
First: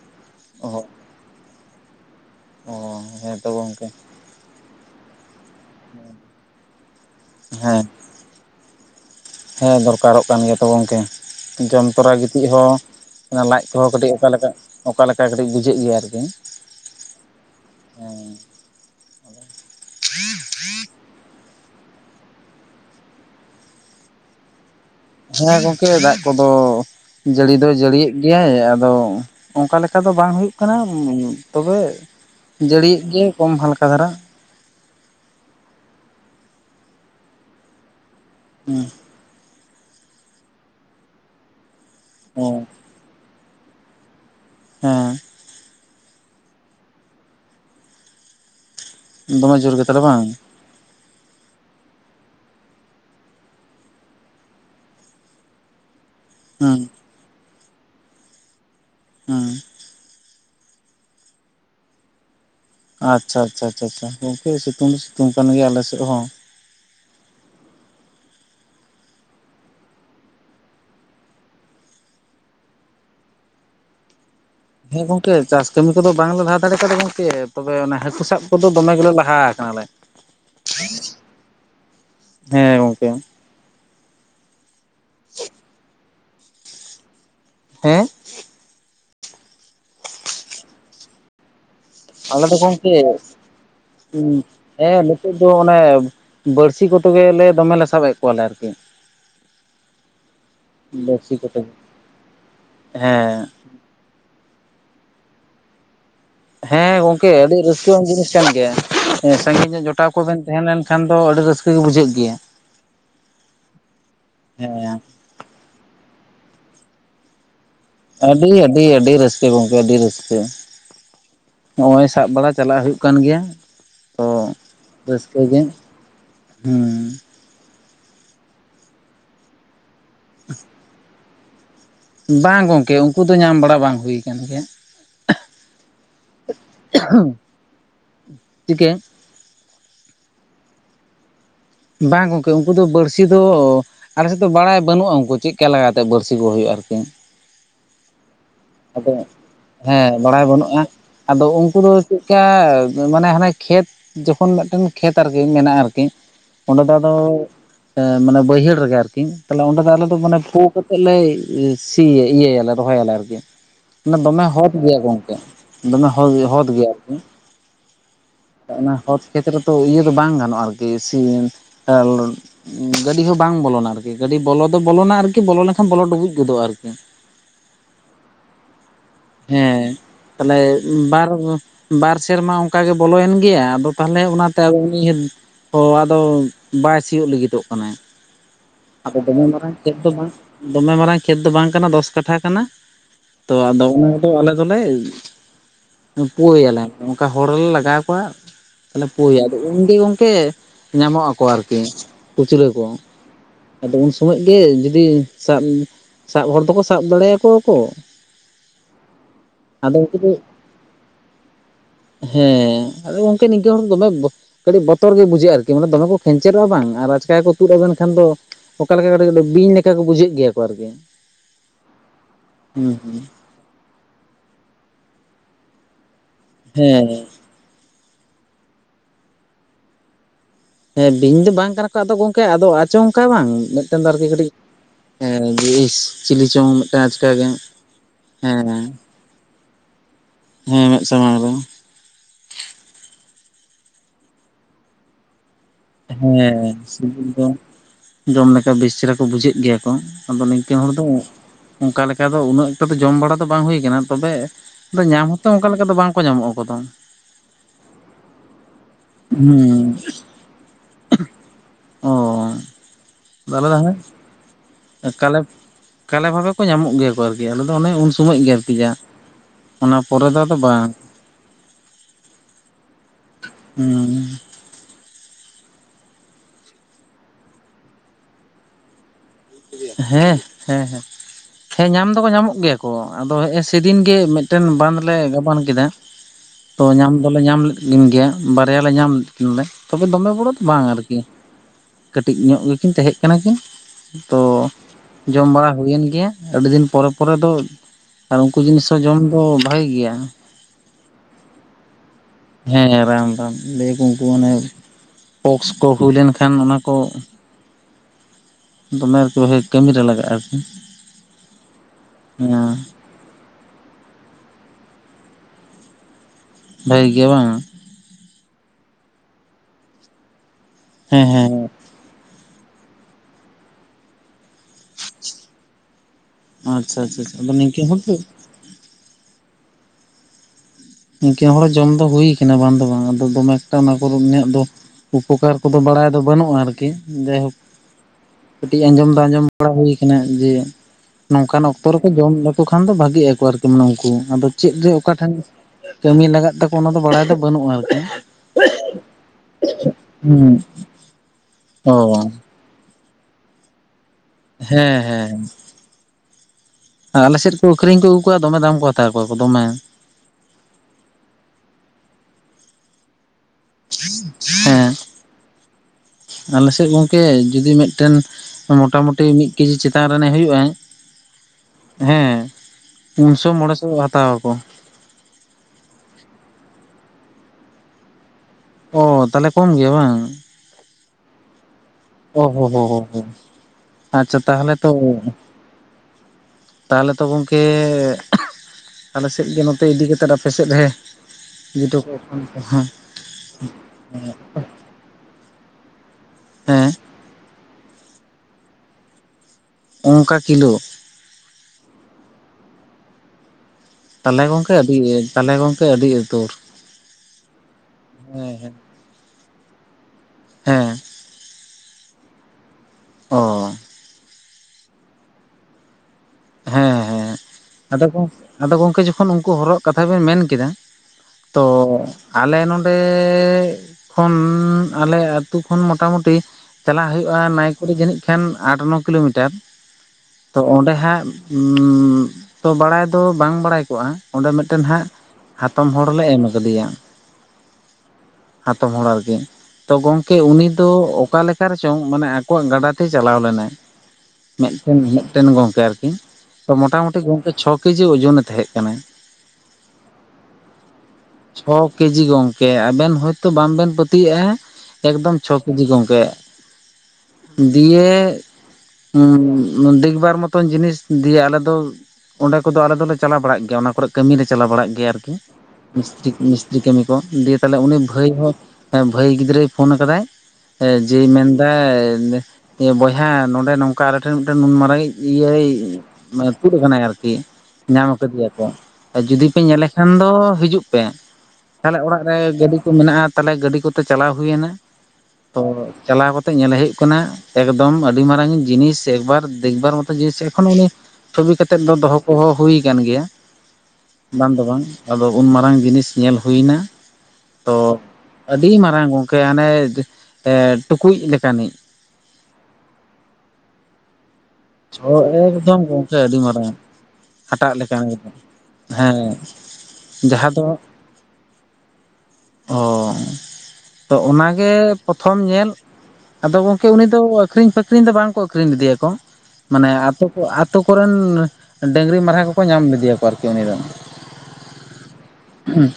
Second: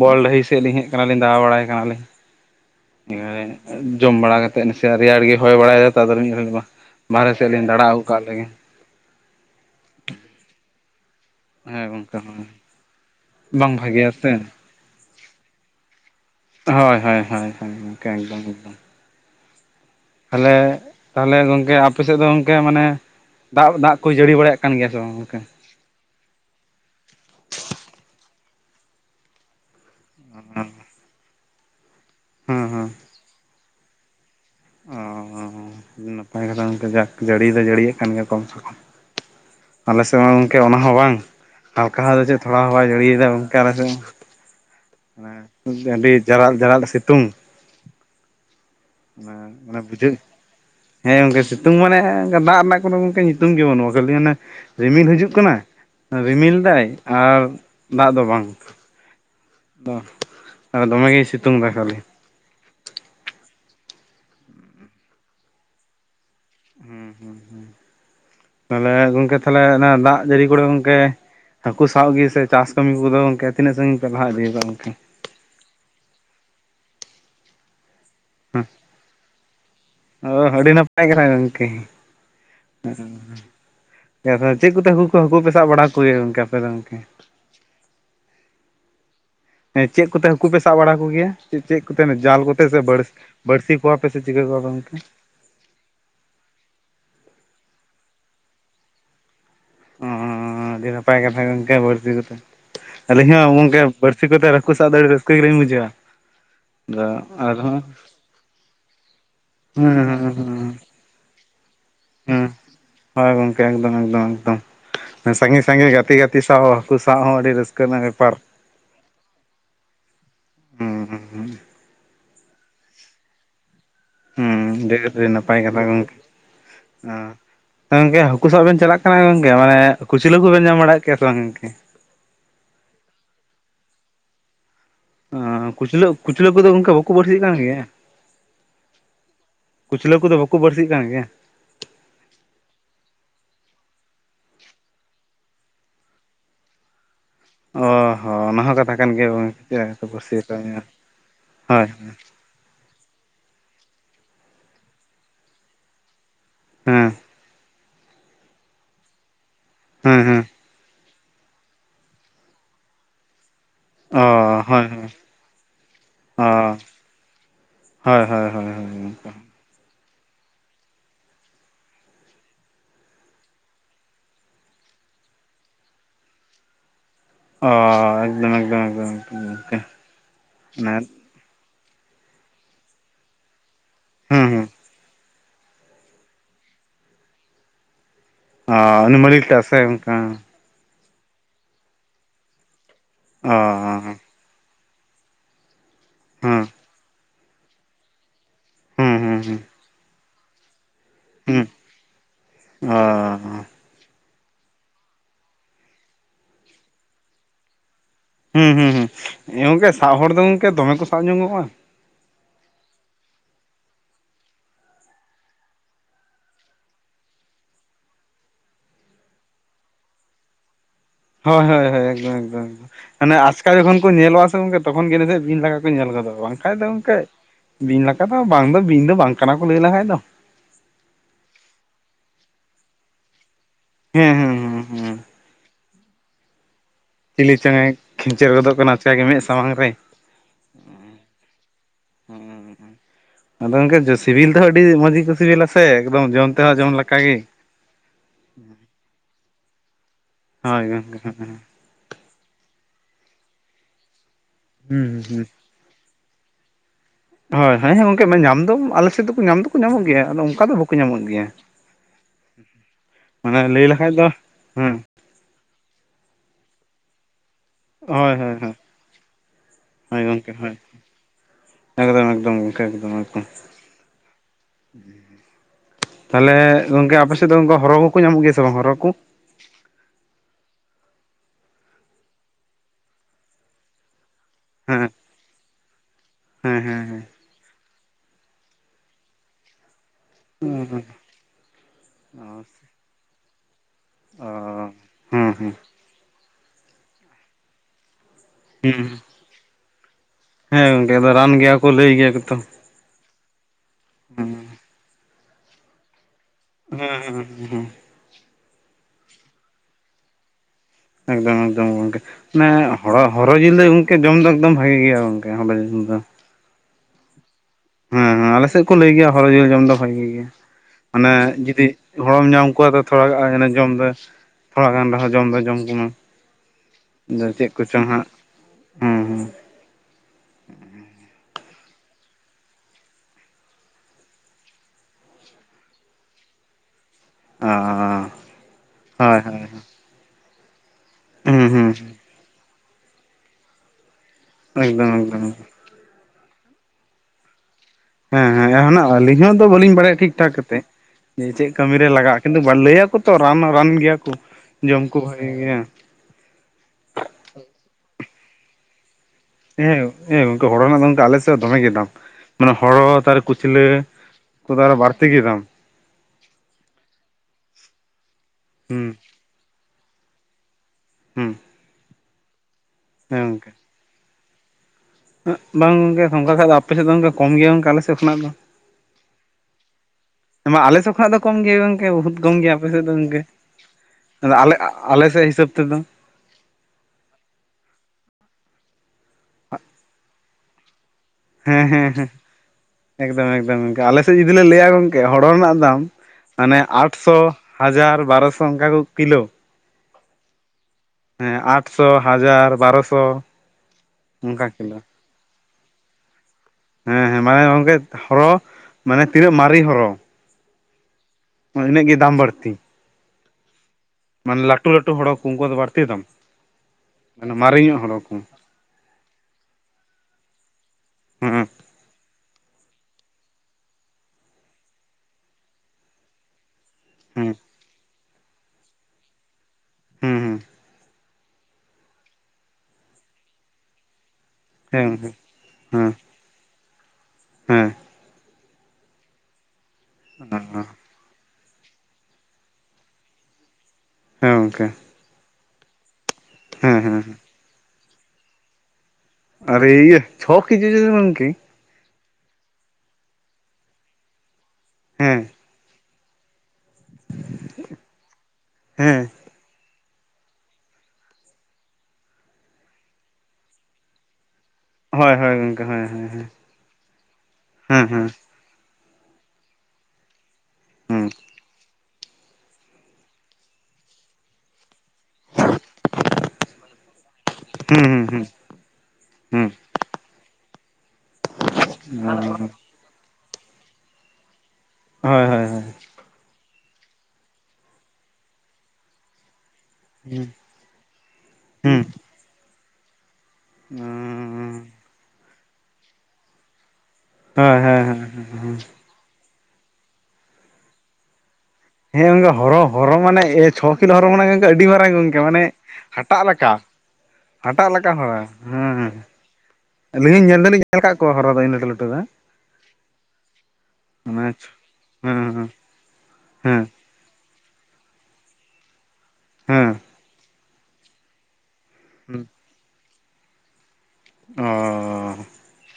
Speaker 2: ᱵᱚᱞ ᱰᱟᱹᱦᱤ ᱥᱮᱜ
Speaker 1: ᱚ
Speaker 2: ᱞᱤᱧ ᱦᱮᱡ ᱠᱟᱱᱟ᱾ ᱞᱤᱧ ᱫᱟᱲᱟ ᱵᱟᱲᱟᱭ ᱠᱟᱱᱟᱞᱤᱧ
Speaker 1: ᱚ ᱦᱮᱸ ᱛᱚ ᱜᱚᱝᱠᱮ
Speaker 2: ᱡᱚᱢ ᱵᱟᱲᱟ ᱠᱟ ᱛᱮ ᱱᱟᱥᱮᱭᱟᱜ ᱨᱮᱭᱟᱲ ᱜᱮ ᱦᱚᱭ ᱵᱟᱲᱟᱭᱟ ᱛᱚᱞ ᱵᱟᱨᱦᱨᱮ ᱥᱮᱫ ᱞᱤᱧ
Speaker 1: ᱦᱮᱸ
Speaker 2: ᱫᱟᱬᱟ ᱠᱟᱜ ᱞᱮᱜᱮ᱾
Speaker 1: ᱦᱮᱸ ᱫᱚᱨᱠᱟᱨᱚᱜ ᱠᱟᱱ ᱜᱮᱭᱟ ᱛᱚ ᱜᱚᱝᱠᱮ
Speaker 2: ᱦᱮᱸ
Speaker 1: ᱡᱚᱢ ᱛᱚᱨᱟ
Speaker 2: ᱜᱚᱝᱠᱮ
Speaker 1: ᱜᱤᱛᱤᱡ
Speaker 2: ᱦᱮᱸ
Speaker 1: ᱦᱚᱸ ᱚᱱᱟ ᱞᱟᱡ
Speaker 2: ᱵᱟᱝ
Speaker 1: ᱠᱚᱦᱚᱸ
Speaker 2: ᱵᱷᱟᱜᱮᱭᱟ
Speaker 1: ᱠᱟᱹᱴᱤᱡ ᱚᱠᱟ
Speaker 2: ᱥᱮ
Speaker 1: ᱞᱮᱠᱟ ᱚᱠᱟᱞᱮᱠᱟ ᱠᱟᱹᱴᱤᱡ ᱵᱩᱡᱷᱟᱹᱜ ᱜᱮᱭᱟ ᱟᱨᱠᱤ,
Speaker 2: ᱦᱳᱭ ᱦᱳᱭ ᱦᱳᱭ ᱜᱚᱝᱠᱮ ᱮᱠᱫᱚᱢ ᱮᱠᱫᱚᱢ᱾ ᱛᱷᱟᱞᱮ ᱛᱟᱦᱞᱮ ᱜᱚᱝᱠᱮ ᱟᱯᱮᱥᱮᱫ ᱫᱚ ᱜᱚᱝᱠᱮ ᱢᱟᱱᱮ ᱫᱟᱜ ᱫᱟᱜ ᱠᱚᱭ ᱡᱟᱹᱲᱤ ᱵᱟᱲᱟᱭᱮᱜ ᱠᱟᱱ ᱜᱮᱭᱟ ᱥᱚ
Speaker 1: ᱦᱮᱸ ᱜᱚᱝᱠᱮ ᱫᱟᱜ ᱠᱚᱫᱚ ᱡᱟᱹᱲᱤ ᱫᱚᱭ ᱡᱟᱹᱲᱤᱭᱮᱫ ᱜᱮᱭᱟᱭ ᱟᱫᱚ ᱚᱝᱠᱟ ᱞᱮᱠ ᱠᱟ ᱫᱚ ᱵᱟᱝ ᱦᱩᱭᱩᱜ ᱠᱟᱱᱟ ᱩᱸ ᱛᱚᱵᱮ
Speaker 2: ᱦᱮᱸ ᱦᱮᱸ
Speaker 1: ᱡᱟᱹᱲᱤᱭᱮᱫ ᱜᱮᱭᱟᱭ ᱠᱚᱢ ᱦᱟᱞᱠᱟ ᱫᱷᱟᱨᱟ᱾
Speaker 2: ᱚ ᱱᱟᱯᱟᱭ ᱠᱟᱛᱟ ᱜᱚᱝᱠᱮ ᱡᱟᱠ ᱡᱟᱹᱲᱤ ᱫᱚᱭ ᱡᱟᱹᱲᱤᱭᱟᱜ ᱠᱟᱱ ᱜᱮᱭᱟ ᱠᱚᱢ ᱥᱮ ᱠᱚᱢ,
Speaker 1: ᱦᱩᱸ
Speaker 2: ᱟᱞᱮ ᱥᱮᱜ ᱢᱟ ᱜᱚᱝᱠᱮ ᱚᱱᱟ ᱦᱚᱸ ᱵᱟᱝ ᱦᱟᱞᱠᱟ ᱦᱟᱣᱟ ᱪᱮᱫ ᱛᱷᱚᱲᱟ ᱦᱚᱸ ᱵᱟᱭ ᱡᱟᱹᱲᱤᱭᱮᱫᱟ ᱜᱚᱝᱠᱮ ᱟᱞᱮ ᱥᱮᱜ ᱾
Speaker 1: ᱦᱮᱸ
Speaker 2: ᱚᱱᱟ ᱟᱹᱰᱤ ᱡᱟᱨᱟᱞ ᱡᱟᱨᱟᱞ ᱥᱤᱛᱩᱝ,
Speaker 1: ᱫᱚᱢᱮ ᱡᱳᱨ
Speaker 2: ᱢᱟᱱᱮ
Speaker 1: ᱜᱮ ᱛᱟᱞᱦᱮ
Speaker 2: ᱵᱩᱡᱷᱟᱹᱜ
Speaker 1: ᱵᱟᱝ?
Speaker 2: ᱦᱮᱸ ᱜᱚᱝᱠᱮ ᱥᱤᱛᱩᱝ ᱢᱟᱱᱮ ᱫᱟᱜ ᱨᱮᱱᱟᱜ ᱠᱳᱱᱳ ᱜᱚᱝᱠᱮ ᱧᱩᱛᱩᱢ ᱜᱮ ᱵᱟᱹᱱᱩᱜ-ᱟ, ᱠᱷᱟᱹᱞᱤ ᱟᱱᱮ ᱨᱤᱢᱤᱞ ᱦᱤᱡᱩᱜ ᱠᱟᱱᱟ, ᱨᱤᱢᱤᱞ
Speaker 1: ᱦᱩᱸ
Speaker 2: ᱫᱟᱭ ᱟᱨ ᱫᱟᱜ ᱫᱚ ᱵᱟᱝ᱾
Speaker 1: ᱦᱮᱸ᱾
Speaker 2: ᱵᱟ ᱟᱨ ᱫᱚᱢᱮᱜᱮᱭ ᱥᱤᱛᱩᱝ ᱮᱫᱟ ᱠᱷᱟᱹᱞᱤ᱾
Speaker 1: ᱟᱪᱪᱷᱟ ᱟᱪᱪᱷᱟ ᱪᱷᱟᱷᱟ ᱜᱚᱝᱠᱮ ᱥᱤᱛᱩᱝ ᱫᱚ ᱥᱤᱛᱩᱝ ᱠᱟᱱ ᱜᱮᱭᱟ ᱟᱞᱮᱥᱮᱫ ᱦᱚᱸ᱾
Speaker 2: ᱦᱮᱸ ᱦᱮᱸ ᱦᱮᱸ ᱛᱟᱦᱞᱮ ᱜᱚᱝᱠᱮ ᱛᱟᱦᱞᱮ ᱫᱟᱜ ᱡᱟᱹᱲᱤ ᱠᱚᱨᱮ ᱜᱚᱝᱠᱮ ᱦᱟᱹᱠᱩ ᱥᱟᱵ ᱜᱮ ᱥᱮ ᱪᱟᱥ ᱠᱟᱹᱢᱤ ᱠᱚᱫᱚ ᱜᱚᱝᱠᱮ ᱛᱤᱱᱟᱹᱜ ᱥᱟᱺᱤᱧ ᱯᱮ ᱞᱟᱦᱟ ᱤᱫᱤᱭ ᱫᱟ ᱜᱚᱝᱠᱮ?
Speaker 1: ᱦᱮᱸ ᱜᱚᱝᱠᱮ ᱪᱟᱥ ᱠᱟᱹᱢᱤ ᱠᱚᱫᱚ ᱵᱟᱝᱞᱮ ᱞᱟᱦᱟ ᱫᱟᱲᱮ ᱠᱟᱣᱫᱟ ᱜᱚᱝᱠᱮ ᱛᱚᱵᱮ ᱚᱱᱟ ᱦᱟᱹᱠᱩ ᱥᱟᱵ ᱠᱚᱫᱚ ᱫᱚᱢᱮ ᱜᱮᱞᱮ ᱞᱟᱦᱟ ᱟᱠᱟᱱᱟᱞᱮ
Speaker 2: ᱚ ᱟᱹᱰᱤ ᱱᱟᱯᱟᱭ ᱠᱟᱛᱷᱟ ᱜᱚᱝᱠᱮ᱾
Speaker 1: ᱦᱮᱸ ᱜᱚᱝᱠᱮ
Speaker 2: ᱫᱤᱭᱮ ᱯᱚᱨᱮ᱾ ᱪᱮᱫ ᱠᱚᱛᱮ ᱦᱟᱹᱠᱩ ᱠᱚ ᱦᱟᱹᱠᱩ ᱯᱮ ᱥᱟᱵ ᱵᱟᱲᱟ ᱠᱚᱜᱮᱭᱟ ᱜᱚᱝᱠᱮ ᱟᱯᱮ ᱫᱚ ᱜᱚᱝᱠᱮ?
Speaker 1: ᱦᱮᱸ?
Speaker 2: ᱦᱮᱸ ᱪᱮᱫ ᱠᱚᱛᱮ ᱦᱟᱹᱠᱩ ᱯᱮ ᱥᱟᱵ ᱵᱟᱲᱟ ᱠᱚ ᱜᱮᱭᱟ? ᱪᱮᱫ ᱪᱮᱫ ᱠᱚᱛᱮ ᱱᱮ ᱡᱟᱞ
Speaker 1: ᱟᱞᱮ ᱫᱚ
Speaker 2: ᱠᱚᱛᱮ ᱥᱮ
Speaker 1: ᱜᱚᱝᱠᱮ
Speaker 2: ᱵᱟᱹᱲᱥᱤ ᱵᱟᱹᱲᱥᱤ ᱠᱚᱣᱟᱯᱮ ᱥᱮ ᱪᱤᱠᱟᱹ ᱠᱚᱣᱟ ᱯᱮ ᱜᱚᱝᱠᱮ?
Speaker 1: ᱱᱤᱛᱚᱫ ᱫᱚ ᱚᱱᱮ ᱵᱟᱹᱲᱥᱤ ᱠᱚᱛᱮ ᱜᱮ ᱞᱮ ᱫᱚᱢᱮ ᱞᱮ ᱥᱟᱵᱮᱫ ᱠᱚᱣᱟᱞᱮ ᱟᱨᱠᱤ᱾
Speaker 2: ᱚ ᱟᱹᱰᱤ ᱱᱟᱯᱟᱭ
Speaker 1: ᱵᱟᱹᱲᱥᱤ
Speaker 2: ᱠᱟᱛᱷᱟ
Speaker 1: ᱠᱚᱛᱮ ᱜᱮ
Speaker 2: ᱜᱚᱝᱠᱮ ᱵᱟᱹᱲᱛᱤ ᱠᱚᱛᱮ᱾ ᱟᱹᱞᱤᱧ
Speaker 1: ᱦᱮᱸ
Speaker 2: ᱦᱚᱸ ᱜᱚᱝᱠᱮ ᱵᱟᱹᱲᱥᱤ ᱠᱚᱛᱮ ᱦᱟᱹᱠᱩ ᱥᱟᱵ ᱫᱚ ᱟᱹᱰᱤ ᱨᱟᱹᱥᱠᱟᱹ ᱜᱮᱞᱤᱧ ᱵᱩᱡᱷᱟᱹᱣᱟ᱾
Speaker 1: ᱦᱮᱸ ᱜᱚᱝᱠᱮ
Speaker 2: ᱟᱫᱚ
Speaker 1: ᱟᱹᱰᱤ
Speaker 2: ᱟᱨᱦᱚᱸ
Speaker 1: ᱨᱟᱹᱥᱠᱟᱹᱣᱟᱱ ᱡᱤᱱᱤᱥ ᱠᱟᱱ ᱜᱮᱭᱟᱸ᱾ ᱮᱸ ᱥᱟᱺᱜᱮ ᱧᱚᱜ
Speaker 2: ᱦᱮᱸ
Speaker 1: ᱡᱚᱴᱟᱣ ᱠᱚᱵᱮᱱ
Speaker 2: ᱦᱮᱸ
Speaker 1: ᱛᱟᱦᱮᱸ
Speaker 2: ᱦᱮᱸ
Speaker 1: ᱞᱮᱱ ᱠᱷᱟᱱ ᱫᱚ ᱟᱹᱰᱤ ᱨᱟᱹᱥᱠᱟᱹ ᱜᱮ ᱵᱩᱡᱷᱟᱹᱜ ᱜᱮ
Speaker 2: ᱦᱮᱸ᱾ ᱦᱳᱭ ᱜᱚᱝᱠᱮ ᱮᱠᱫᱚᱢ ᱮᱠᱫᱚᱢ
Speaker 1: ᱦᱮᱸ
Speaker 2: ᱮᱠᱫᱚᱢ᱾ ᱥᱟᱺᱜᱮ ᱥᱟᱺᱜᱮ ᱜᱟᱛᱮ ᱜᱟᱛᱮ ᱥᱟᱶ ᱦᱟᱠᱩ ᱥᱟᱵ ᱦᱚᱸ ᱟᱹᱰᱤ ᱨᱟᱹᱥ
Speaker 1: ᱟᱹᱰᱤ ᱟᱹᱰᱤ ᱟᱹᱰᱤ ᱨᱟᱹᱥ ᱠᱮ ᱜᱚᱝᱠᱮ ᱟᱹᱰᱤ ᱨᱟᱹᱥᱠᱟᱹ᱾
Speaker 2: ᱦᱩᱸ ᱦᱩᱸ
Speaker 1: ᱱᱚᱜᱼᱚᱭ ᱥᱟᱵ ᱵᱟᱲᱟ ᱪᱟᱞᱟᱜ ᱦᱩᱭᱩᱜ ᱠᱟᱱ ᱜᱮᱭᱟ᱾ ᱛᱚ
Speaker 2: ᱦᱩᱸ ᱟᱹᱰᱤ ᱟᱹᱰᱤ
Speaker 1: ᱨᱟᱹᱥᱠᱟᱹ
Speaker 2: ᱱᱟᱯᱟᱭ
Speaker 1: ᱜᱮ
Speaker 2: ᱠᱟᱛᱷᱟ ᱜᱚᱢᱝᱮ ᱦᱮᱸ᱾ ᱛᱚ ᱜᱚᱝᱠᱮ ᱦᱟᱹᱠᱩ ᱥᱟᱵ ᱵᱮᱱ ᱪᱟᱞᱟᱜ ᱠᱟᱱᱟ ᱜᱚᱝᱠᱮ ᱢᱟᱱᱮ ᱠᱩᱪᱞᱟᱹ ᱠᱚᱵᱮᱱ ᱧᱟᱢ ᱵᱟᱲᱟᱭᱮᱫ ᱠᱚᱭᱟ ᱥᱮ ᱵᱟᱝ ᱜᱚᱝᱠᱮ?
Speaker 1: ᱵᱟᱝ ᱜᱚᱝᱠᱮ ᱩᱱᱠᱩ ᱫᱚ ᱧᱟᱢ ᱵᱟᱲᱟ ᱵᱟᱝ ᱦᱩᱭ ᱠᱟᱱ ᱜᱮᱭᱟ᱾
Speaker 2: ᱚ ᱠᱩᱪᱞᱟᱹ ᱠᱩᱪᱞᱟᱹ ᱠᱚᱫᱚ ᱜᱚᱝᱠᱮ ᱵᱟᱠᱚ ᱵᱟᱹᱲᱥᱤᱭᱮᱜ ᱠᱟᱱ ᱜᱮᱭᱟ?
Speaker 1: ᱪᱤᱠᱟᱹ
Speaker 2: ᱠᱩᱪᱞᱟᱹ ᱠᱚᱫᱚ ᱵᱟᱠᱚ ᱵᱟᱹᱲᱥᱤᱜ ᱠᱟᱱ ᱜᱮᱭᱟ?
Speaker 1: ᱵᱟᱝ ᱜᱚᱝᱠᱮ ᱩᱱᱠᱩ ᱫᱚ ᱵᱟᱹᱲᱥᱤ ᱫᱚ ᱟᱞᱮ ᱥᱮᱫ ᱫᱚ ᱵᱟᱲᱟᱭ ᱵᱟᱹᱱᱩᱜᱼᱟ ᱩᱱᱠᱩ ᱪᱮᱫᱠᱟ ᱞᱮᱠᱟᱛᱮ ᱵᱟᱹᱲᱥᱤ ᱠᱚ ᱦᱩᱭᱩᱜᱼᱟ ᱟᱨᱠᱤ
Speaker 2: ᱚ ᱦᱚᱸ ᱚᱱᱟ ᱦᱚ ᱠᱟᱛ
Speaker 1: ᱟᱫᱚ ᱦᱮᱸ ᱵᱟᱲᱟᱭ ᱵᱟᱹᱱᱩᱜᱼᱟ ᱟᱫᱚ ᱩᱱᱠᱩ
Speaker 2: ᱦᱳᱭ
Speaker 1: ᱫᱚ ᱪᱮᱫ ᱠᱟ ᱢᱟᱱᱮ ᱦᱟᱱᱮ ᱠᱷᱮᱛ ᱡᱚᱠᱷᱚᱱ ᱢᱤᱫᱴᱮᱱ ᱠᱷᱮᱛ ᱟᱨᱠᱤ ᱢᱮᱱᱟᱜᱼᱟ ᱟᱨᱠᱤ ᱚᱸᱰᱮ ᱫᱚ
Speaker 2: ᱦᱮᱸ
Speaker 1: ᱟᱫᱚ ᱢᱟᱱᱮ ᱵᱟᱹᱭᱦᱟᱹᱲ ᱨᱮᱜᱮ ᱟᱨᱠᱤ ᱛᱟᱞᱦᱮ ᱚᱸᱰᱮ ᱫᱚ ᱟᱞᱮ
Speaker 2: ᱦᱮᱸ
Speaker 1: ᱢᱟᱱᱮ
Speaker 2: ᱦᱮᱸ
Speaker 1: ᱯᱩ ᱠᱟᱛᱮᱫ ᱞᱮ ᱥᱤ ᱤᱭᱟᱹᱭᱟᱞᱮ ᱨᱚᱦᱚᱭᱟᱞᱮ ᱟᱨᱠᱤ ᱢᱟᱱᱮ
Speaker 2: ᱚ
Speaker 1: ᱫᱚᱢᱮ ᱦᱚᱛ
Speaker 2: ᱦᱳᱭ
Speaker 1: ᱜᱮᱭᱟ
Speaker 2: ᱦᱳᱭ
Speaker 1: ᱜᱚᱝᱠᱮ ᱫᱚᱢᱮ ᱦᱚ
Speaker 2: ᱚ
Speaker 1: ᱦᱚᱛ ᱜᱮᱭᱟ ᱟᱨᱠᱤ
Speaker 2: ᱦᱳᱭ ᱦᱳᱭ ᱦᱳᱭ
Speaker 1: ᱚᱱᱟ ᱦᱚᱛ
Speaker 2: ᱦᱳᱭ
Speaker 1: ᱠᱷᱮᱛᱨᱮ ᱛᱚ ᱤᱭᱟᱹ ᱫᱚ ᱵᱟᱝ ᱜᱟᱱᱚᱜᱼᱟ ᱟᱨᱠᱤ ᱥᱤᱱ ᱜᱟᱹᱰᱤ ᱦᱚᱸ ᱵᱟᱝ ᱵᱚᱞᱚᱱᱟ ᱟᱨᱠᱤ ᱜᱟᱹᱰᱤ ᱵᱚᱞᱚ ᱫᱚ ᱵᱚᱞᱚᱱᱟ ᱟᱨᱠᱤ ᱵᱚᱞᱚ ᱞᱮᱱᱠᱷᱟᱱ ᱵᱚᱞᱚ ᱰᱩᱵᱩᱡ ᱜᱚᱫᱚᱜᱼᱟ ᱟᱨᱠᱤ
Speaker 2: ᱚ ᱮᱠᱫᱚᱢ ᱮᱠᱫᱚᱢ ᱮᱠᱫᱚᱢ ᱜᱚᱝᱠᱮ
Speaker 1: ᱦᱮᱸ ᱛᱟᱦᱞᱮ
Speaker 2: ᱚᱱᱟ
Speaker 1: ᱵᱟᱨ ᱵᱟᱨ ᱥᱮᱨᱢᱟ ᱚᱱᱠᱟ ᱜᱮ ᱵᱚᱞᱚᱭᱮᱱ ᱜᱮᱭᱟ ᱟᱫᱚ ᱛᱟᱞᱦᱮ ᱚᱱᱟᱛᱮ ᱩᱱᱤ ᱯᱷᱚᱣᱟ ᱫᱚ ᱵᱟᱭ ᱥᱤᱭᱳᱜ ᱞᱟᱹᱜᱤᱫᱚᱜ ᱠᱟᱱᱟᱭ ᱟᱫᱚ ᱫᱚᱢᱮ ᱢᱟᱨᱟᱝ ᱠᱷᱮᱛ ᱫᱚ ᱵᱟᱝ ᱫᱚᱢᱮ ᱢᱟᱨᱟᱝ ᱠᱷᱮᱛ ᱫᱚ ᱵᱟᱝ ᱠᱟᱱᱟ ᱫᱚᱥ ᱠᱟᱴᱷᱟ ᱠᱟᱱᱟ ᱛᱚ ᱟᱫᱚ
Speaker 2: ᱦᱮᱸ
Speaker 1: ᱛᱚ ᱟᱞᱮ ᱫᱚᱞᱮ
Speaker 2: ᱦᱩᱸ
Speaker 1: ᱯᱳᱭᱟᱞᱮ ᱚᱱᱠᱟ ᱦᱚᱲ ᱞᱮ ᱞᱟᱜᱟᱣ ᱠᱚᱣᱟ ᱛᱟᱦᱞᱮ
Speaker 2: ᱦᱩᱸ
Speaker 1: ᱯᱩᱭᱟ
Speaker 2: ᱦᱩᱸ
Speaker 1: ᱟᱫᱚ
Speaker 2: ᱦᱩᱸ
Speaker 1: ᱩᱱ ᱜᱮ ᱜᱚᱝᱠᱮ ᱧᱟᱢᱚᱜ ᱟᱠᱚ
Speaker 2: ᱦᱩᱸ
Speaker 1: ᱟᱨᱠᱤ ᱠᱩᱪᱞᱟᱹ ᱠᱚ
Speaker 2: ᱚ
Speaker 1: ᱟᱫᱚ ᱩᱱ ᱥᱚᱢᱚᱭ ᱜᱮ ᱡᱩᱫᱤ ᱥᱟᱵ ᱥᱟᱵ ᱦᱚᱲ ᱫᱚᱠᱚ ᱥᱟᱵ ᱫᱟᱲᱮᱭ ᱟᱠᱚᱣᱟ ᱠᱚ
Speaker 2: ᱦᱩᱸ ᱦᱩᱸ ᱦᱩᱸ ᱜᱚᱝᱠᱮ
Speaker 1: ᱟᱫᱚ
Speaker 2: ᱥᱟᱵ
Speaker 1: ᱩᱱᱠᱩ
Speaker 2: ᱦᱚᱲ ᱫᱚ ᱜᱚᱝᱠᱮ ᱫᱚᱢᱮ ᱠᱚ ᱥᱟᱵ ᱡᱚᱱᱚᱜᱼᱟ
Speaker 1: ᱦᱮᱸ ᱟᱫᱚ ᱜᱚᱝᱠᱮ ᱱᱤᱝᱠᱟᱹᱱ ᱦᱚᱲ ᱫᱚ ᱫᱚᱢᱮ ᱠᱟᱹᱴᱤᱡ ᱵᱚᱛᱚᱨ ᱜᱮ ᱵᱩᱡᱷᱟᱹᱜᱼᱟ ᱟᱨᱠᱤ ᱢᱟᱱᱮ ᱫᱚᱢᱮ ᱠᱚ ᱠᱷᱮᱧᱪᱮᱨᱚᱜᱼᱟ ᱵᱟᱝ ᱟᱨ ᱟᱪᱠᱟᱠᱚ ᱛᱩᱫᱼᱟᱵᱮᱱ ᱠᱷᱟᱱ ᱫᱚ ᱚᱠᱟ ᱞᱮᱠᱟ ᱠᱟᱴᱤᱡ ᱵᱤᱧ ᱞᱮᱠᱟ ᱠᱚ ᱵᱩᱡᱷᱟᱹᱜ ᱜᱮᱭᱟ ᱠᱚ ᱟᱨᱠᱤ
Speaker 2: ᱦᱳᱭ ᱦᱳᱭ ᱦᱳᱭ ᱮᱠᱫᱚᱢ ᱮᱠᱫᱚᱢ ᱮᱠᱫᱚᱢ
Speaker 1: ᱦᱩᱸ ᱦᱩᱸ
Speaker 2: ᱦᱟᱱᱮ ᱟᱥ ᱟᱪᱠᱟ ᱡᱚᱠᱷᱚᱱ ᱠᱚ ᱧᱮᱞᱚᱜᱼᱟ ᱥᱮ ᱜᱚᱝᱠᱮ ᱛᱚᱠᱷᱚᱱ ᱜᱮ ᱚᱱᱮ ᱪᱮᱫ ᱵᱤᱧ ᱞᱮᱠᱟ ᱠᱚ ᱧᱮᱞ ᱜᱚᱫᱚᱜᱼᱟ ᱵᱟᱝᱠᱷᱟᱡ ᱫᱚ
Speaker 1: ᱦᱮᱸ
Speaker 2: ᱜᱚᱝᱠᱮ ᱵᱤᱧ ᱞᱮᱠᱟ ᱫᱚ ᱵᱟᱝ ᱫᱚ ᱵᱤᱧ ᱫᱚ ᱵᱟᱝ ᱠᱟᱱᱟ ᱠᱚ ᱞᱟᱹᱭ ᱞᱮᱠᱷᱟᱡ ᱫᱚᱼᱼ
Speaker 1: ᱦᱮᱸ ᱵᱤᱧ ᱫᱚ ᱵᱟᱝ ᱠᱟᱱᱟ ᱠᱚ ᱟᱫᱚ ᱜᱚᱝᱠᱮ ᱟᱫᱚ ᱟᱪᱚᱝᱠᱟ ᱵᱟᱝ ᱢᱤᱫᱴᱮᱱ ᱫᱚ ᱟᱨᱠᱤ
Speaker 2: ᱦᱮᱸ
Speaker 1: ᱠᱟᱹᱴᱤᱡᱼᱼ
Speaker 2: ᱦᱮᱸ ᱦᱮᱸ
Speaker 1: ᱦᱮᱸ ᱤᱥ ᱪᱤᱞᱤ‌ ᱪᱚᱝ ᱢᱮᱜᱼᱼ
Speaker 2: ᱪᱤᱞᱤ ᱪᱚᱝᱮᱭ ᱠᱷᱮᱧᱪᱮᱨ ᱜᱚᱫᱚᱜ ᱠᱟᱱᱟ ᱟᱪᱠᱟ ᱜᱮ ᱢᱮᱫ ᱥᱟᱢᱟᱝ ᱨᱮ᱾
Speaker 1: ᱦᱮᱸ ᱢᱮᱸᱫ ᱥᱟᱢᱟᱝ ᱨᱮ᱾
Speaker 2: ᱦᱮᱸ ᱦᱮᱸ ᱟᱫᱚ ᱜᱚᱝᱠᱮ ᱥᱤᱵᱤᱞ ᱛᱮᱦᱚᱸ ᱟᱹᱰᱤ ᱢᱚᱸᱡᱽ ᱜᱮᱠᱚ ᱥᱤᱵᱤᱞᱟ᱾ ᱥᱮ ᱮᱠᱫᱚᱢ ᱡᱚᱢ
Speaker 1: ᱦᱮᱸ
Speaker 2: ᱛᱮᱦᱚᱸ ᱡᱚᱢ ᱞᱟᱠᱟ
Speaker 1: ᱥᱤᱵᱤᱞ
Speaker 2: ᱜᱮ᱾
Speaker 1: ᱫᱚ ᱡᱚᱢ ᱞᱮᱠᱟ ᱵᱮᱥ ᱪᱮᱨᱦᱟ ᱠᱚ ᱵᱩᱡᱷᱟᱹᱜ ᱜᱮᱭᱟ ᱠᱚ ᱟᱫᱚ ᱱᱤᱝᱠᱟᱹ
Speaker 2: ᱦᱳᱭ
Speaker 1: ᱦᱚᱲ ᱫᱚᱼᱼ
Speaker 2: ᱜᱚᱝᱠᱮ ᱦᱩᱸ
Speaker 1: ᱚᱱᱠᱟ ᱞᱮᱠᱟ ᱫᱚ ᱩᱱᱟᱹᱜ ᱮᱠᱴᱟ ᱫᱚ ᱡᱚᱢ ᱵᱟᱲᱟ ᱫᱚ ᱵᱟᱝ ᱦᱩᱭ ᱠᱟᱱᱟ ᱛᱚᱵᱮ ᱧᱟᱢ
Speaker 2: ᱦᱩᱸ
Speaker 1: ᱦᱚᱸ ᱛᱚᱼᱼ ᱚᱱᱠᱟ ᱞᱮᱠᱟ ᱫᱚ ᱵᱟᱝᱠᱚ ᱧᱟᱢᱚᱜ-ᱟ ᱚᱠᱚ ᱛᱚ᱾
Speaker 2: ᱦᱳᱭ ᱦᱚᱭ ᱦᱮᱸ ᱜᱚᱝᱠᱮ ᱧᱟᱢ ᱫᱚ ᱟᱞᱮ‌ ᱥᱮᱜᱼᱼ ᱮᱫ ᱧᱟᱢ ᱫᱚᱠᱚ
Speaker 1: ᱦᱩᱸ
Speaker 2: ᱧᱟᱢᱚᱜ ᱜᱮᱭᱟ ᱟᱫᱚ ᱚᱱᱠᱟ ᱫᱚ ᱵᱟᱠᱚ ᱧᱟᱢᱚᱜ ᱜᱮᱭᱟ᱾
Speaker 1: ᱚ
Speaker 2: ᱢᱟᱱᱮ ᱞᱟᱹᱭ ᱞᱟᱠᱷᱟᱡ ᱫᱚ ᱦᱮᱸ᱾
Speaker 1: ᱮ ᱠᱟᱞᱮᱵᱽ ᱠᱟᱞᱮ ᱵᱷᱟᱵᱮᱼᱼ ᱠᱚ ᱧᱟᱢᱚᱜ ᱜᱮᱭᱟ ᱠᱚ ᱟᱨᱠᱤ ᱟᱞᱮ ᱫᱚ ᱚᱱᱮ ᱩᱱ
Speaker 2: ᱦᱳᱭ
Speaker 1: ᱥᱚᱢᱚᱭ ᱜᱮ
Speaker 2: ᱦᱳᱭ ᱦᱳᱭ
Speaker 1: ᱟᱨᱠᱤ ‌ᱡᱟ ᱚᱱᱟ
Speaker 2: ᱦᱳᱭ
Speaker 1: ᱯᱚᱨᱮ ᱫᱚ
Speaker 2: ᱜᱚᱝᱠᱮ
Speaker 1: ᱟᱫᱚ
Speaker 2: ᱦᱳᱭ
Speaker 1: ᱵᱟᱝ᱾
Speaker 2: ᱮᱠᱫᱚᱢ ᱮᱠᱫᱚᱢ ᱜᱚᱝᱠᱮ ᱮᱠᱫᱚᱢ ᱮᱠᱫᱚᱢ᱾
Speaker 1: ᱦᱩᱸᱻ᱾
Speaker 2: ᱛᱟᱦᱞᱮ ᱜᱚᱝᱠᱮ ᱟᱯᱮ ᱥᱮᱜ ᱫᱚ ᱦᱚᱨᱚ ᱠᱚᱠᱚ ᱧᱟᱢᱚᱜ ᱜᱮᱭᱟ ᱥᱮ ᱵᱟᱝ ᱦᱚᱨᱚ ᱠᱚ?
Speaker 1: ᱦᱮᱸ ᱦᱮᱸ ᱦᱮᱸ ᱧᱟᱢ ᱫᱚᱠᱚ ᱧᱟᱢᱚᱜ ᱜᱮᱭᱟ ᱠᱚ ᱟᱫᱚ ᱦᱮᱸᱜ ᱮ ᱥᱮᱭ ᱫᱤᱱ ᱜᱮ ᱢᱮᱫᱼᱼ ᱴᱮᱱ ᱵᱟᱸᱫᱽ
Speaker 2: ᱦᱮᱸ
Speaker 1: ᱞᱮ ᱜᱟᱵᱟᱱ ᱠᱮᱫᱟ
Speaker 2: ᱦᱮᱸ
Speaker 1: ᱛᱚ
Speaker 2: ᱦᱮᱸ
Speaker 1: ᱧᱟᱢ
Speaker 2: ᱦᱮᱸ
Speaker 1: ᱫᱚᱞᱮ ᱧᱟᱢ ᱞᱮᱫᱼᱼ ᱠᱤᱱ ᱜᱮᱭᱟ ᱵᱟᱨᱭᱟ ᱞᱮ ᱧᱟᱢ ᱞᱮᱫ ᱠᱤᱱ ᱞᱮ ᱛᱚᱵᱮ ᱫᱚᱢᱮ ᱵᱚᱲᱚ ᱫᱚ ᱵᱟᱝ
Speaker 2: ᱦᱩᱸ ᱦᱩᱸ
Speaker 1: ᱟᱨᱠᱤ᱾ ᱠᱟᱹᱴᱤᱡ
Speaker 2: ᱚ
Speaker 1: ᱧᱚᱜ ᱜᱮᱠᱤᱱ ᱛᱟᱦᱮᱸᱡ ᱠᱟᱱᱟ ᱠᱤᱱ᱾ ᱛᱚ ᱡᱚᱢ
Speaker 2: ᱦᱩᱸ
Speaker 1: ᱵᱟᱲᱟ
Speaker 2: ᱦᱩᱸ
Speaker 1: ᱦᱩᱭᱮᱱ ᱜᱮᱭᱟ, ᱟᱹᱰᱤ ᱫᱤᱱ ᱯᱚᱨᱮ ᱯᱚᱨᱮ ᱫᱚ ᱟᱨ ᱩᱱᱠᱩ ᱡᱤᱱᱤᱥ ᱦᱚᱸ
Speaker 2: ᱦᱩᱸ
Speaker 1: ᱡᱚᱢ ᱫᱚ ᱵᱷᱟᱜᱮ ᱜᱮᱭᱟ᱾
Speaker 2: ᱦᱮᱸ ᱜᱚᱝᱠᱮ ᱟᱫᱚ ᱨᱟᱱ ᱜᱮᱭᱟ ᱠᱚ ᱞᱟᱹᱭ ᱜᱮᱭᱟ ᱠᱚᱛᱚ᱾
Speaker 1: ᱦᱮᱸ ᱨᱟᱢ ᱨᱟᱱ ᱞᱟᱹᱭ ᱟᱠᱚ ᱩᱱᱠᱩ
Speaker 2: ᱦᱩᱸ
Speaker 1: ᱚᱱᱮ ᱯᱚᱠᱥ ᱠᱚ ᱦᱩᱭ ᱞᱮᱱ
Speaker 2: ᱦᱮᱸ ᱦᱩᱸ ᱦᱩᱸ ᱦᱩᱸ ᱦᱩᱸ᱾
Speaker 1: ᱫᱚᱢᱮ ᱟᱨᱠᱤ ᱵᱷᱟᱜᱮ ᱠᱟᱹᱢᱤ ᱨᱮ ᱞᱟᱜᱟᱜ-ᱟ ᱟᱨᱠᱤ᱾
Speaker 2: ᱮᱠᱫᱚᱢ ᱮᱠᱫᱚᱢ ᱜᱚᱝᱠᱮ
Speaker 1: ᱦᱮᱸ
Speaker 2: ᱢᱟᱱᱮ ᱦᱚᱲᱚ ᱦᱚᱨᱚ ᱡᱤᱞ ᱫᱚ ᱜᱚᱝᱠᱮ ᱡᱚᱢ ᱫᱚ ᱮᱠᱫᱚᱢ ᱵᱷᱟᱜᱮ ᱜᱮᱭᱟ ᱜᱚᱝᱠᱮ ᱦᱚᱨᱚ ᱡᱤᱞ ᱫᱚ᱾
Speaker 1: ᱵᱷᱟᱹᱜᱮ ᱜᱮᱭᱟ ᱵᱟᱝ?
Speaker 2: ᱦᱮᱸ ᱦᱮᱸ ᱟᱞᱮ ᱥᱮᱫ ᱠᱚ ᱞᱟᱹᱭ ᱜᱮᱭᱟ ᱦᱚᱨᱚ ᱡᱤᱞ ᱡᱚᱢ ᱫᱚ ᱵᱷᱟᱜᱮ ᱜᱮᱭᱟ,
Speaker 1: ᱦᱮᱸ
Speaker 2: ᱢᱟᱱᱮ
Speaker 1: ᱦᱮᱸ
Speaker 2: ᱡᱩᱫᱤ ᱦᱚᱲᱚᱢ ᱧᱟᱢ ᱠᱚᱣᱟ ᱛᱷᱚᱲᱟ ᱟ ᱚᱱᱮ ᱡᱚᱢ ᱫᱚ ᱛᱷᱚᱲᱟ ᱜᱟᱱ ᱨᱮᱦᱚᱸ ᱡᱚᱢ ᱫᱚ ᱡᱚᱢ ᱠᱚᱢᱮ᱾
Speaker 1: ᱟᱪᱪᱷᱟ ᱟᱪᱪᱷᱟ ᱟᱪᱪᱷᱟ,
Speaker 2: ᱟᱫᱚ ᱪᱮᱜ
Speaker 1: ᱱᱤᱝᱠᱟᱹᱱ ᱦᱚᱲ
Speaker 2: ᱠᱚᱪᱚᱝ
Speaker 1: ᱫᱚ
Speaker 2: ᱦᱟᱸᱜ, ᱦᱮᱸ ᱦᱮᱸ᱾
Speaker 1: ᱱᱤᱝᱠᱟᱹᱱ ᱦᱚᱲ ᱦᱚᱸ ᱡᱚᱢ ᱫᱚ ᱦᱩᱭ ᱠᱟᱱᱟ ᱵᱟᱝ ᱫᱚ ᱵᱟᱝ ᱟᱫᱚ ᱫᱚᱢᱮ ᱮᱠᱴᱟ ᱚᱱᱟ ᱠᱚᱨᱮ ᱤᱧᱟᱹᱜ ᱫᱚ ᱩᱯᱚᱠᱟᱨ ᱠᱚᱫᱚ ᱵᱟᱲᱟᱭ ᱫᱚ ᱵᱟᱹᱱᱩᱜ-ᱟ ᱟᱨᱠᱤ ᱡᱟᱭᱦᱳᱠ
Speaker 2: ᱟᱻ
Speaker 1: ᱠᱟᱹᱴᱤᱡ ᱟᱸᱡᱚᱢ ᱫᱚ ᱟᱸᱡᱚᱢ ᱵᱟᱲᱟ ᱦᱩᱭ ᱠᱟᱱᱟ ᱡᱮ ᱱᱚᱝᱠᱟᱱ
Speaker 2: ᱦᱩᱸ
Speaker 1: ᱚᱠᱛᱚ
Speaker 2: ᱦᱩᱸ
Speaker 1: ᱨᱮᱠᱚ ᱡᱚᱢ ᱞᱮ ᱠᱚ ᱠᱷᱟᱱ ᱫᱚ ᱵᱷᱟᱜᱮ ᱟᱠᱚ ᱟᱨᱠᱤ ᱢᱟᱱᱮ ᱩᱱᱠᱩ ᱟᱫᱚ ᱪᱮᱫ ᱨᱮ
Speaker 2: ᱮᱠᱫᱚᱢ
Speaker 1: ᱚᱠᱟ ᱴᱷᱮᱱ
Speaker 2: ᱮᱠᱫᱚᱢ
Speaker 1: ᱠᱟᱹᱢᱤ ᱞᱟᱜᱟᱜ ᱛᱟᱠᱚᱣᱟ ᱚᱱᱟ ᱫᱚ ᱵᱟᱲᱟᱭ ᱫᱚ ᱵᱟᱹᱱᱩᱜ-ᱟ ᱟᱨᱠᱤ᱾
Speaker 2: ᱦᱮᱸ ᱦᱮᱸ [unintelligible] ᱱᱟᱜ ᱟᱞᱤᱧ ᱦᱚᱸ ᱫᱚ ᱵᱟᱹᱞᱤᱧ ᱵᱟᱲᱟᱭᱟ ᱴᱷᱤᱠ ᱴᱷᱟᱠ
Speaker 1: ᱦᱩᱸ
Speaker 2: ᱠᱟᱛᱮᱜ ᱡᱮ ᱪᱮᱫ
Speaker 1: ᱚ
Speaker 2: ᱠᱟᱹᱢᱤ ᱨᱮ ᱞᱟᱜᱟ-ᱟ ᱠᱤᱱᱛᱩ ᱵᱟ ᱞᱟᱹᱭᱟᱠᱚ ᱛᱚ ᱨᱟᱱ ᱨᱟᱱ ᱜᱮᱭᱟ ᱠᱚ
Speaker 1: ᱦᱮᱸ
Speaker 2: ᱡᱚᱢ ᱠᱚ ᱵᱷᱟᱜᱮ ᱜᱮᱭᱟ᱾
Speaker 1: ᱟᱨ ᱟᱞᱮ ᱥᱮᱫ ᱠᱚ ᱟᱹᱠᱷᱨᱤᱧ ᱠᱚ ᱟᱹᱜᱩ ᱠᱚᱣᱟ ᱫᱚᱢᱮ ᱫᱟᱢ ᱠᱚ ᱦᱟᱛᱟᱣ ᱠᱚᱣᱟ ᱠᱚ ᱫᱚᱢᱮ᱾
Speaker 2: ᱦᱮᱸ ᱮ ᱜᱚᱝᱠᱮ ᱦᱚᱲᱚ ᱨᱮᱱᱟᱜ ᱫᱚ ᱟᱞᱮ ᱥᱮᱫ ᱦᱚᱸ ᱫᱚᱢᱮ ᱜᱮ ᱫᱟᱢ, ᱢᱟᱱᱮ ᱦᱚᱲᱚ ᱛᱟᱨᱮ ᱠᱩ ᱪᱞᱟᱹ ᱠᱚᱫᱚ
Speaker 1: ᱦᱮᱸ
Speaker 2: ᱟᱨᱚ ᱵᱟᱲᱛᱤ ᱜᱮ ᱫᱟᱢ᱾
Speaker 1: ᱟᱞᱮ ᱥᱮᱫ ᱜᱚᱝᱠᱮ ᱡᱩᱫᱤ ᱢᱤᱫᱴᱮᱱ
Speaker 2: ᱦᱩᱸ
Speaker 1: ᱢᱚᱴᱟᱢᱩᱴᱤ ᱢᱤᱫ ᱠᱮᱡᱤ ᱪᱮᱛᱟᱱ ᱨᱮᱱᱮ ᱦᱩᱭᱩᱜ-ᱟᱭ?
Speaker 2: ᱦᱩᱸ᱾
Speaker 1: ᱦᱮᱸ, ᱯᱩᱱ
Speaker 2: ᱦᱮᱸ
Speaker 1: ᱥᱚ ᱢᱚᱬᱮ ᱥᱚ ᱫᱚ ᱦᱟᱛᱟᱣᱟᱠᱚ᱾
Speaker 2: ᱟᱺᱜ ᱵᱟᱝ ᱜᱚᱝᱠᱮ ᱚᱝᱠᱟ ᱠᱷᱟᱡ ᱫᱚ ᱟᱯᱮ ᱥᱮᱫ ᱫᱚ ᱜᱚᱝᱠᱮ ᱠᱚᱢ ᱜᱮᱭᱟ ᱜᱚᱝᱠᱮ ᱟᱞᱮ ᱥᱮᱫ ᱠᱷᱚᱱᱟᱜ ᱫᱚ᱾
Speaker 1: ᱚ ᱛᱟᱞᱦᱮ ᱠᱚᱢ ᱜᱮᱭᱟ ᱵᱟᱝ?
Speaker 2: [inaudible] ᱟᱞᱮ ᱥᱮᱫ ᱠᱷᱚᱱᱟᱜ ᱫᱚ ᱠᱚᱢ ᱜᱮ ᱜᱚᱝᱠᱮ ᱵᱚᱦᱩᱛ
Speaker 1: ᱚ
Speaker 2: ᱠᱚᱢ
Speaker 1: ᱦᱚ
Speaker 2: ᱜᱮᱭᱟ
Speaker 1: ᱦᱚ
Speaker 2: ᱟᱯᱮ ᱥᱮᱫ ᱫᱚ
Speaker 1: ᱦᱚ
Speaker 2: ᱜᱚᱝᱠᱮ,
Speaker 1: ᱟᱪᱪᱷᱟ
Speaker 2: ᱟᱫᱚ
Speaker 1: ᱛᱟᱦᱚᱞᱮ
Speaker 2: ᱟᱞᱮ
Speaker 1: ᱛᱚ
Speaker 2: ᱟᱞᱮ ᱥᱮᱫ ᱦᱤᱥᱟᱹᱵ ᱛᱮᱫᱚ᱾
Speaker 1: ᱛᱟᱦᱚᱞᱮ ᱛᱚ ᱜᱚᱝᱠᱮ, ᱟᱞᱮ ᱥᱮᱫ ᱜᱮ ᱱᱚᱛᱮ ᱤᱫᱤ ᱠᱟᱛᱮᱫ ᱟᱯᱮ ᱥᱮᱫ ᱨᱮ
Speaker 2: ᱦᱮᱸ ᱦᱮᱸ
Speaker 1: ᱜᱤᱫᱽᱨᱟᱹ ᱠᱚ
Speaker 2: ᱦᱮᱸ,
Speaker 1: ᱮᱠᱷᱚᱱ ᱠᱚ ᱦᱮᱸ
Speaker 2: ᱮᱠᱫᱚᱢ ᱮᱠᱫᱚᱢ ᱟᱞᱮ ᱥᱮᱫ ᱡᱩᱫᱤ ᱞᱮ ᱞᱟᱹᱭᱟ ᱜᱚᱝ ᱠᱮ ᱦᱚᱲᱚ ᱨᱮᱱᱟᱜ ᱫᱟᱢ, ᱢᱟᱱᱮ
Speaker 1: ᱦᱮᱸ
Speaker 2: ᱟᱴᱥᱚ ᱦᱟᱡᱟᱨ ᱵᱟᱨᱚᱥᱚ ᱚᱱᱠᱟ ᱠᱚ ᱠᱤᱞᱳ᱾
Speaker 1: ᱚᱱᱠᱟ ᱠᱤᱞᱳ?
Speaker 2: ᱦᱮᱸ ᱟᱴᱥᱚ ᱦᱟᱡᱟᱨ ᱵᱟᱨᱚᱥᱚ᱾
Speaker 1: ᱛᱟᱞᱦᱮ
Speaker 2: ᱚᱱᱠᱟ
Speaker 1: ᱜᱚᱝᱠᱮ ᱟᱹᱰᱤ
Speaker 2: ᱠᱤᱞᱳ
Speaker 1: ᱛᱟᱞᱦᱮ ᱜᱚᱝᱠᱮ ᱟᱹᱰᱤ ᱩᱛᱩᱨ᱾
Speaker 2: ᱦᱮᱸ ᱦᱮᱸ ᱢᱟᱱᱮ ᱜᱚᱝᱠᱮ ᱦᱚᱨᱚ, ᱢᱟᱱᱮ ᱛᱤᱱᱟᱹᱜ ᱢᱟᱨᱮ ᱦᱚᱨᱚ
Speaker 1: ᱦᱮᱸ᱾
Speaker 2: ᱢᱟᱱᱮ ᱤᱱᱟᱹᱜ ᱜᱮ ᱫᱟᱢ ᱵᱟᱹᱲᱛᱤ᱾
Speaker 1: ᱚ᱾
Speaker 2: ᱢᱟᱱᱮ ᱞᱟᱹᱴᱩ ᱞᱟᱹᱴᱩ ᱦᱚᱲᱚ ᱠᱚ ᱩᱱᱠᱩᱣᱟᱜ ᱫᱚ ᱵᱟᱹᱲᱛᱤ ᱫᱟᱢ᱾
Speaker 1: ᱦᱮᱸ ᱦᱮᱸ
Speaker 2: ᱢᱟᱱᱮ ᱢᱟᱨᱮ ᱧᱚᱜ
Speaker 1: ᱟᱫᱚ
Speaker 2: ᱦᱚᱲᱚ
Speaker 1: ᱜᱚᱫ,
Speaker 2: ᱠᱚ
Speaker 1: ᱟᱫᱚ ᱜᱚᱝᱠᱮ ᱡᱚᱠᱷᱚᱱ ᱩᱱᱠᱩ ᱦᱚᱨᱚᱣᱟᱜ ᱠᱟᱛᱷᱟ ᱵᱮᱱ ᱢᱮᱱ ᱠᱮᱫᱟ
Speaker 2: ᱦᱮᱸ
Speaker 1: ᱛᱚ ᱟᱞᱮ ᱱᱚᱸᱰᱮ ᱠᱷᱚᱱ ᱟᱞᱮ ᱟᱹᱛᱩ ᱠᱷᱚᱱ ᱢᱚᱴᱟᱢᱩᱴᱤ ᱪᱟᱞᱟᱜ ᱦᱩᱭᱩᱜᱼᱟ
Speaker 2: ᱦᱮᱸ ᱦᱮᱸ
Speaker 1: ᱱᱟᱭᱠᱚᱲᱤ ᱡᱟᱹᱱᱤᱡ ᱠᱷᱟᱱ ᱟᱴ ᱱᱚ ᱠᱤᱞᱳᱢᱤᱴᱟᱨ᱾
Speaker 2: ᱦᱮᱸ
Speaker 1: ᱛᱚ ᱚᱸᱰᱮ ᱦᱟᱸᱜ? ᱛᱚ ᱵᱟᱲᱟᱭ ᱫᱚ ᱵᱟᱝ ᱵᱟᱲᱟᱭ ᱠᱚᱜᱼᱟ ᱚᱸᱰᱮ ᱢᱤᱫ ᱛᱮ ᱱᱟᱦᱟᱜ
Speaker 2: ᱦᱮᱸ ᱜᱚᱝᱠᱮ
Speaker 1: ᱦᱟᱛᱚᱢ
Speaker 2: ᱦᱮᱸ
Speaker 1: ᱦᱚᱲᱞᱮ ᱮᱢ ᱠᱟᱫᱮᱭᱟ᱾
Speaker 2: ᱦᱮᱸ᱾
Speaker 1: ᱦᱟᱛᱚᱢ ᱦᱚᱲ ᱟᱨᱠᱤ ᱛᱚ ᱜᱚᱝᱠᱮ ᱩᱱᱤ ᱫᱚ ᱚᱠᱟᱞᱮᱠᱟ ᱚᱠᱟᱨᱮ ᱪᱚᱝ ᱢᱟᱱᱮ ᱟᱠᱚᱣᱟᱜ ᱜᱟᱰᱟ ᱛᱮᱭ ᱪᱟᱞᱟᱣ ᱞᱮᱱᱟ
Speaker 2: ᱦᱮᱸ ᱜᱚᱝᱠᱮ
Speaker 1: ᱢᱤᱫᱴᱮᱱ, ᱢᱮᱴᱮᱱ ᱜᱚᱝᱠᱮ ᱟᱨᱠᱤ᱾ ᱛᱚ
Speaker 2: ᱦᱮᱸ
Speaker 1: ᱢᱳᱴᱟᱢᱩᱴᱤ
Speaker 2: ᱦᱮᱸ
Speaker 1: ᱜᱚᱢᱠᱮ ᱪᱷᱚ ᱠᱮᱡᱤ ᱳᱡᱚᱱᱮ ᱛᱟᱦᱮᱸ ᱠᱟᱱᱟᱭ᱾
Speaker 2: ᱟᱨ ᱤᱭᱟᱹ ᱪᱷᱚ ᱠᱤᱡᱤ ᱨᱮᱱ ᱜᱚᱢᱠᱮ?
Speaker 1: ᱪᱷᱚ ᱠᱮᱡᱤ ᱜᱚᱝᱠᱮ ᱟᱵᱮᱱ ᱦᱚᱭᱛᱚ ᱵᱟᱝ ᱵᱮᱱ ᱯᱟᱹᱛᱭᱟᱹᱜᱼᱟ ᱮᱠᱫᱚᱢ
Speaker 2: ᱦᱮᱸ
Speaker 1: ᱪᱷᱚ ᱠᱮᱡᱤ ᱜᱚᱝᱠᱮ᱾ ᱫᱤᱭᱮ
Speaker 2: ᱦᱮᱸ
Speaker 1: ᱫᱮᱜ ᱵᱟᱨ ᱢᱚᱛᱚᱱ ᱡᱤᱱᱤᱥ ᱫᱤᱭᱮ ᱟᱞᱮ ᱫᱚ ᱚᱸᱰᱮ ᱠᱚᱫᱚ ᱟᱞᱮ ᱫᱚᱞᱮ ᱪᱟᱞᱟᱣ ᱵᱟᱲᱟᱜ ᱜᱮᱭᱟ ᱚᱱᱟ ᱠᱚᱨᱮ ᱠᱟᱹᱢᱤᱞᱮ ᱪᱟᱞᱟᱣ ᱵᱟᱲᱟᱜ ᱜᱮᱭᱟ᱾ ᱜᱮ
Speaker 2: ᱦᱳᱭ
Speaker 1: ᱟᱨᱠᱤ
Speaker 2: ᱦᱳᱭ ᱜᱚᱝᱠᱮ ᱦᱳᱭ ᱦᱳᱭ
Speaker 1: ᱢᱤᱥᱛᱨᱤ,
Speaker 2: ᱦᱮᱸ
Speaker 1: ᱢᱤᱥᱛᱨᱤ ᱠᱟᱹᱢᱤ ᱠᱚ ᱫᱤᱭᱮ ᱛᱟᱦᱚᱞᱮ ᱩᱱᱤ
Speaker 2: ᱦᱮᱸ ᱦᱮᱸ
Speaker 1: ᱵᱷᱟᱹᱭ ᱦᱚᱸ ᱮᱻ ᱵᱷᱟᱹᱭ ᱜᱤᱫᱽᱨᱟᱹᱭ ᱯᱷᱳᱱ ᱟᱠᱟᱫᱟᱭ ᱡᱮ
Speaker 2: ᱦᱩᱸ
Speaker 1: ᱢᱮᱱᱫᱟ ᱵᱚᱭᱦᱟ ᱱᱚᱰᱮ ᱱᱚᱝᱠᱟ ᱟᱞᱮ ᱴᱷᱮᱱ ᱢᱤᱫᱴᱮᱱ ᱱᱩᱱ ᱢᱟᱨᱟᱝᱤᱡ ᱤᱭᱟᱹᱭ ᱛᱩᱫ ᱟᱠᱟᱱᱟᱭ ᱟᱨᱠᱤ
Speaker 2: ᱦᱩᱸ
Speaker 1: ᱧᱟᱢ ᱠᱟᱫᱮᱭᱟ ᱠᱚ᱾ ᱡᱩᱫᱤ ᱯᱮ
Speaker 2: ᱦᱩᱸ ᱦᱩᱸ
Speaker 1: ᱧᱮᱞᱮ ᱠᱷᱟᱱ ᱫᱚ ᱦᱤᱡᱩᱜ ᱯᱮ ᱛᱟᱦᱚᱞᱮ ᱚᱲᱟᱜ ᱨᱮ
Speaker 2: ᱦᱳᱭ ᱦᱳᱭ ᱦᱳᱭ
Speaker 1: ᱜᱟᱹᱰᱤ ᱢᱮᱱᱟᱜᱼᱟ ᱛᱟᱦᱚᱞᱮ ᱜᱟᱹᱰᱤ ᱠᱚᱛᱮ ᱪᱟᱞᱟᱣ ᱦᱩᱭᱮᱱᱟ ᱛᱚ
Speaker 2: ᱦᱩᱸ
Speaker 1: ᱪᱟᱞᱟᱣ ᱠᱟᱛᱮ ᱧᱮᱞᱮ ᱦᱩᱭᱩᱜ ᱠᱟᱱᱟ ᱮᱠᱫᱚᱢ ᱟᱹᱰᱤ ᱢᱟᱨᱟᱝ ᱤᱡ ᱡᱤᱱᱤᱥ ᱮᱠᱵᱟᱨ ᱫᱮᱜᱵᱟᱨ ᱢᱚᱛᱚ ᱡᱤᱱᱤᱥ ᱮᱠᱷᱚᱱᱳ ᱩᱱᱤ ᱪᱷᱚᱵᱤ ᱠᱟᱛᱮᱫ ᱫᱚ ᱫᱚᱦᱚ ᱯᱚᱦᱚᱸ ᱦᱩᱭ ᱟᱠᱟᱱ ᱜᱮᱭᱟ
Speaker 2: ᱦᱳᱭ
Speaker 1: ᱵᱟᱝ ᱫᱚ ᱵᱟᱝ᱾ ᱟᱫᱚ ᱩᱱ ᱢᱟᱨᱟᱝ ᱡᱤᱱᱤᱥ ᱧᱮᱞ ᱦᱩᱭᱮᱱᱟ ᱛᱚ
Speaker 2: ᱦᱳᱭ ᱦᱳᱭ
Speaker 1: ᱟᱹᱰᱤ ᱢᱟᱨᱟᱝ ᱜᱚᱝ ᱦᱟᱱᱮ ᱴᱩᱠᱩᱡ ᱞᱮᱠᱟᱱᱤᱡ᱾
Speaker 2: ᱦᱮᱸ ᱚᱱᱤᱫᱚ ᱦᱚᱨᱚ, ᱦᱚᱨᱚ ᱢᱟᱱᱮ ᱮᱨ ᱪᱷᱚ ᱠᱤᱞᱳ ᱦᱚᱨᱚ ᱢᱟᱱᱮ ᱜᱚᱢᱠᱮ ᱟᱹᱰᱤ ᱢᱟᱨᱟᱝ
Speaker 1: ᱚ
Speaker 2: ᱜᱚᱢᱠᱮ ᱢᱟᱱᱮ
Speaker 1: ᱮᱠᱫᱚᱢ ᱜᱚᱝᱠᱮ ᱟᱹᱰᱤ
Speaker 2: ᱦᱟᱴᱟᱜ ᱞᱮᱠᱟ᱾
Speaker 1: ᱢᱟᱨᱟᱝ
Speaker 2: ᱦᱟᱴᱟᱜ ᱞᱮᱠᱟ
Speaker 1: ᱞᱮᱠᱟᱱ ᱮᱠᱫᱚᱢ
Speaker 2: ᱦᱚᱨᱚ ᱦᱮᱸ᱾ ᱟᱹᱞᱤᱧ ᱞᱤᱧ
Speaker 1: ᱡᱟᱦᱟᱸ
Speaker 2: ᱧᱮᱞ
Speaker 1: ᱫᱚ
Speaker 2: ᱫᱚᱞᱤᱧ ᱧᱮᱞ ᱟᱠᱟᱫ ᱠᱚᱣᱟ ᱦᱚᱨᱚ ᱫᱚ ᱤᱱ ᱞᱟᱹᱴᱩ ᱞᱟᱹᱴᱩ ᱫᱚ᱾
Speaker 1: ᱚ ᱛᱚ ᱚᱱᱟ ᱜᱮ
Speaker 2: ᱦᱮᱸ
Speaker 1: ᱯᱨᱚᱛᱷᱚᱢ ᱧᱮᱞ᱾ ᱟᱫᱚ
Speaker 2: ᱦᱮᱸ
Speaker 1: ᱜᱚᱝᱠᱮ ᱩᱱᱤ ᱫᱚ ᱟᱹᱠᱷᱨᱤᱧ ᱯᱟᱠᱷᱨᱤᱧ ᱫᱚ ᱵᱟᱝ ᱠᱚ ᱟᱹᱠᱷᱨᱤᱧ ᱞᱮᱫᱮᱭᱟ ᱠᱚ᱾ ᱢᱟᱱᱮ
Speaker 2: ᱦᱮᱸ
Speaker 1: ᱟᱛᱳ ᱠᱚᱨᱮᱱ ᱰᱟᱹᱝᱨᱤ ᱢᱟᱨᱦᱟ ᱠᱚᱠᱚ ᱧᱟᱢ ᱞᱮᱫᱮᱭᱟ ᱠᱚ ᱟᱨᱠᱤ ᱩᱱᱤᱫᱚ᱾
Speaker 2: ᱚᱻ
Speaker 1: ᱦᱩᱸ᱾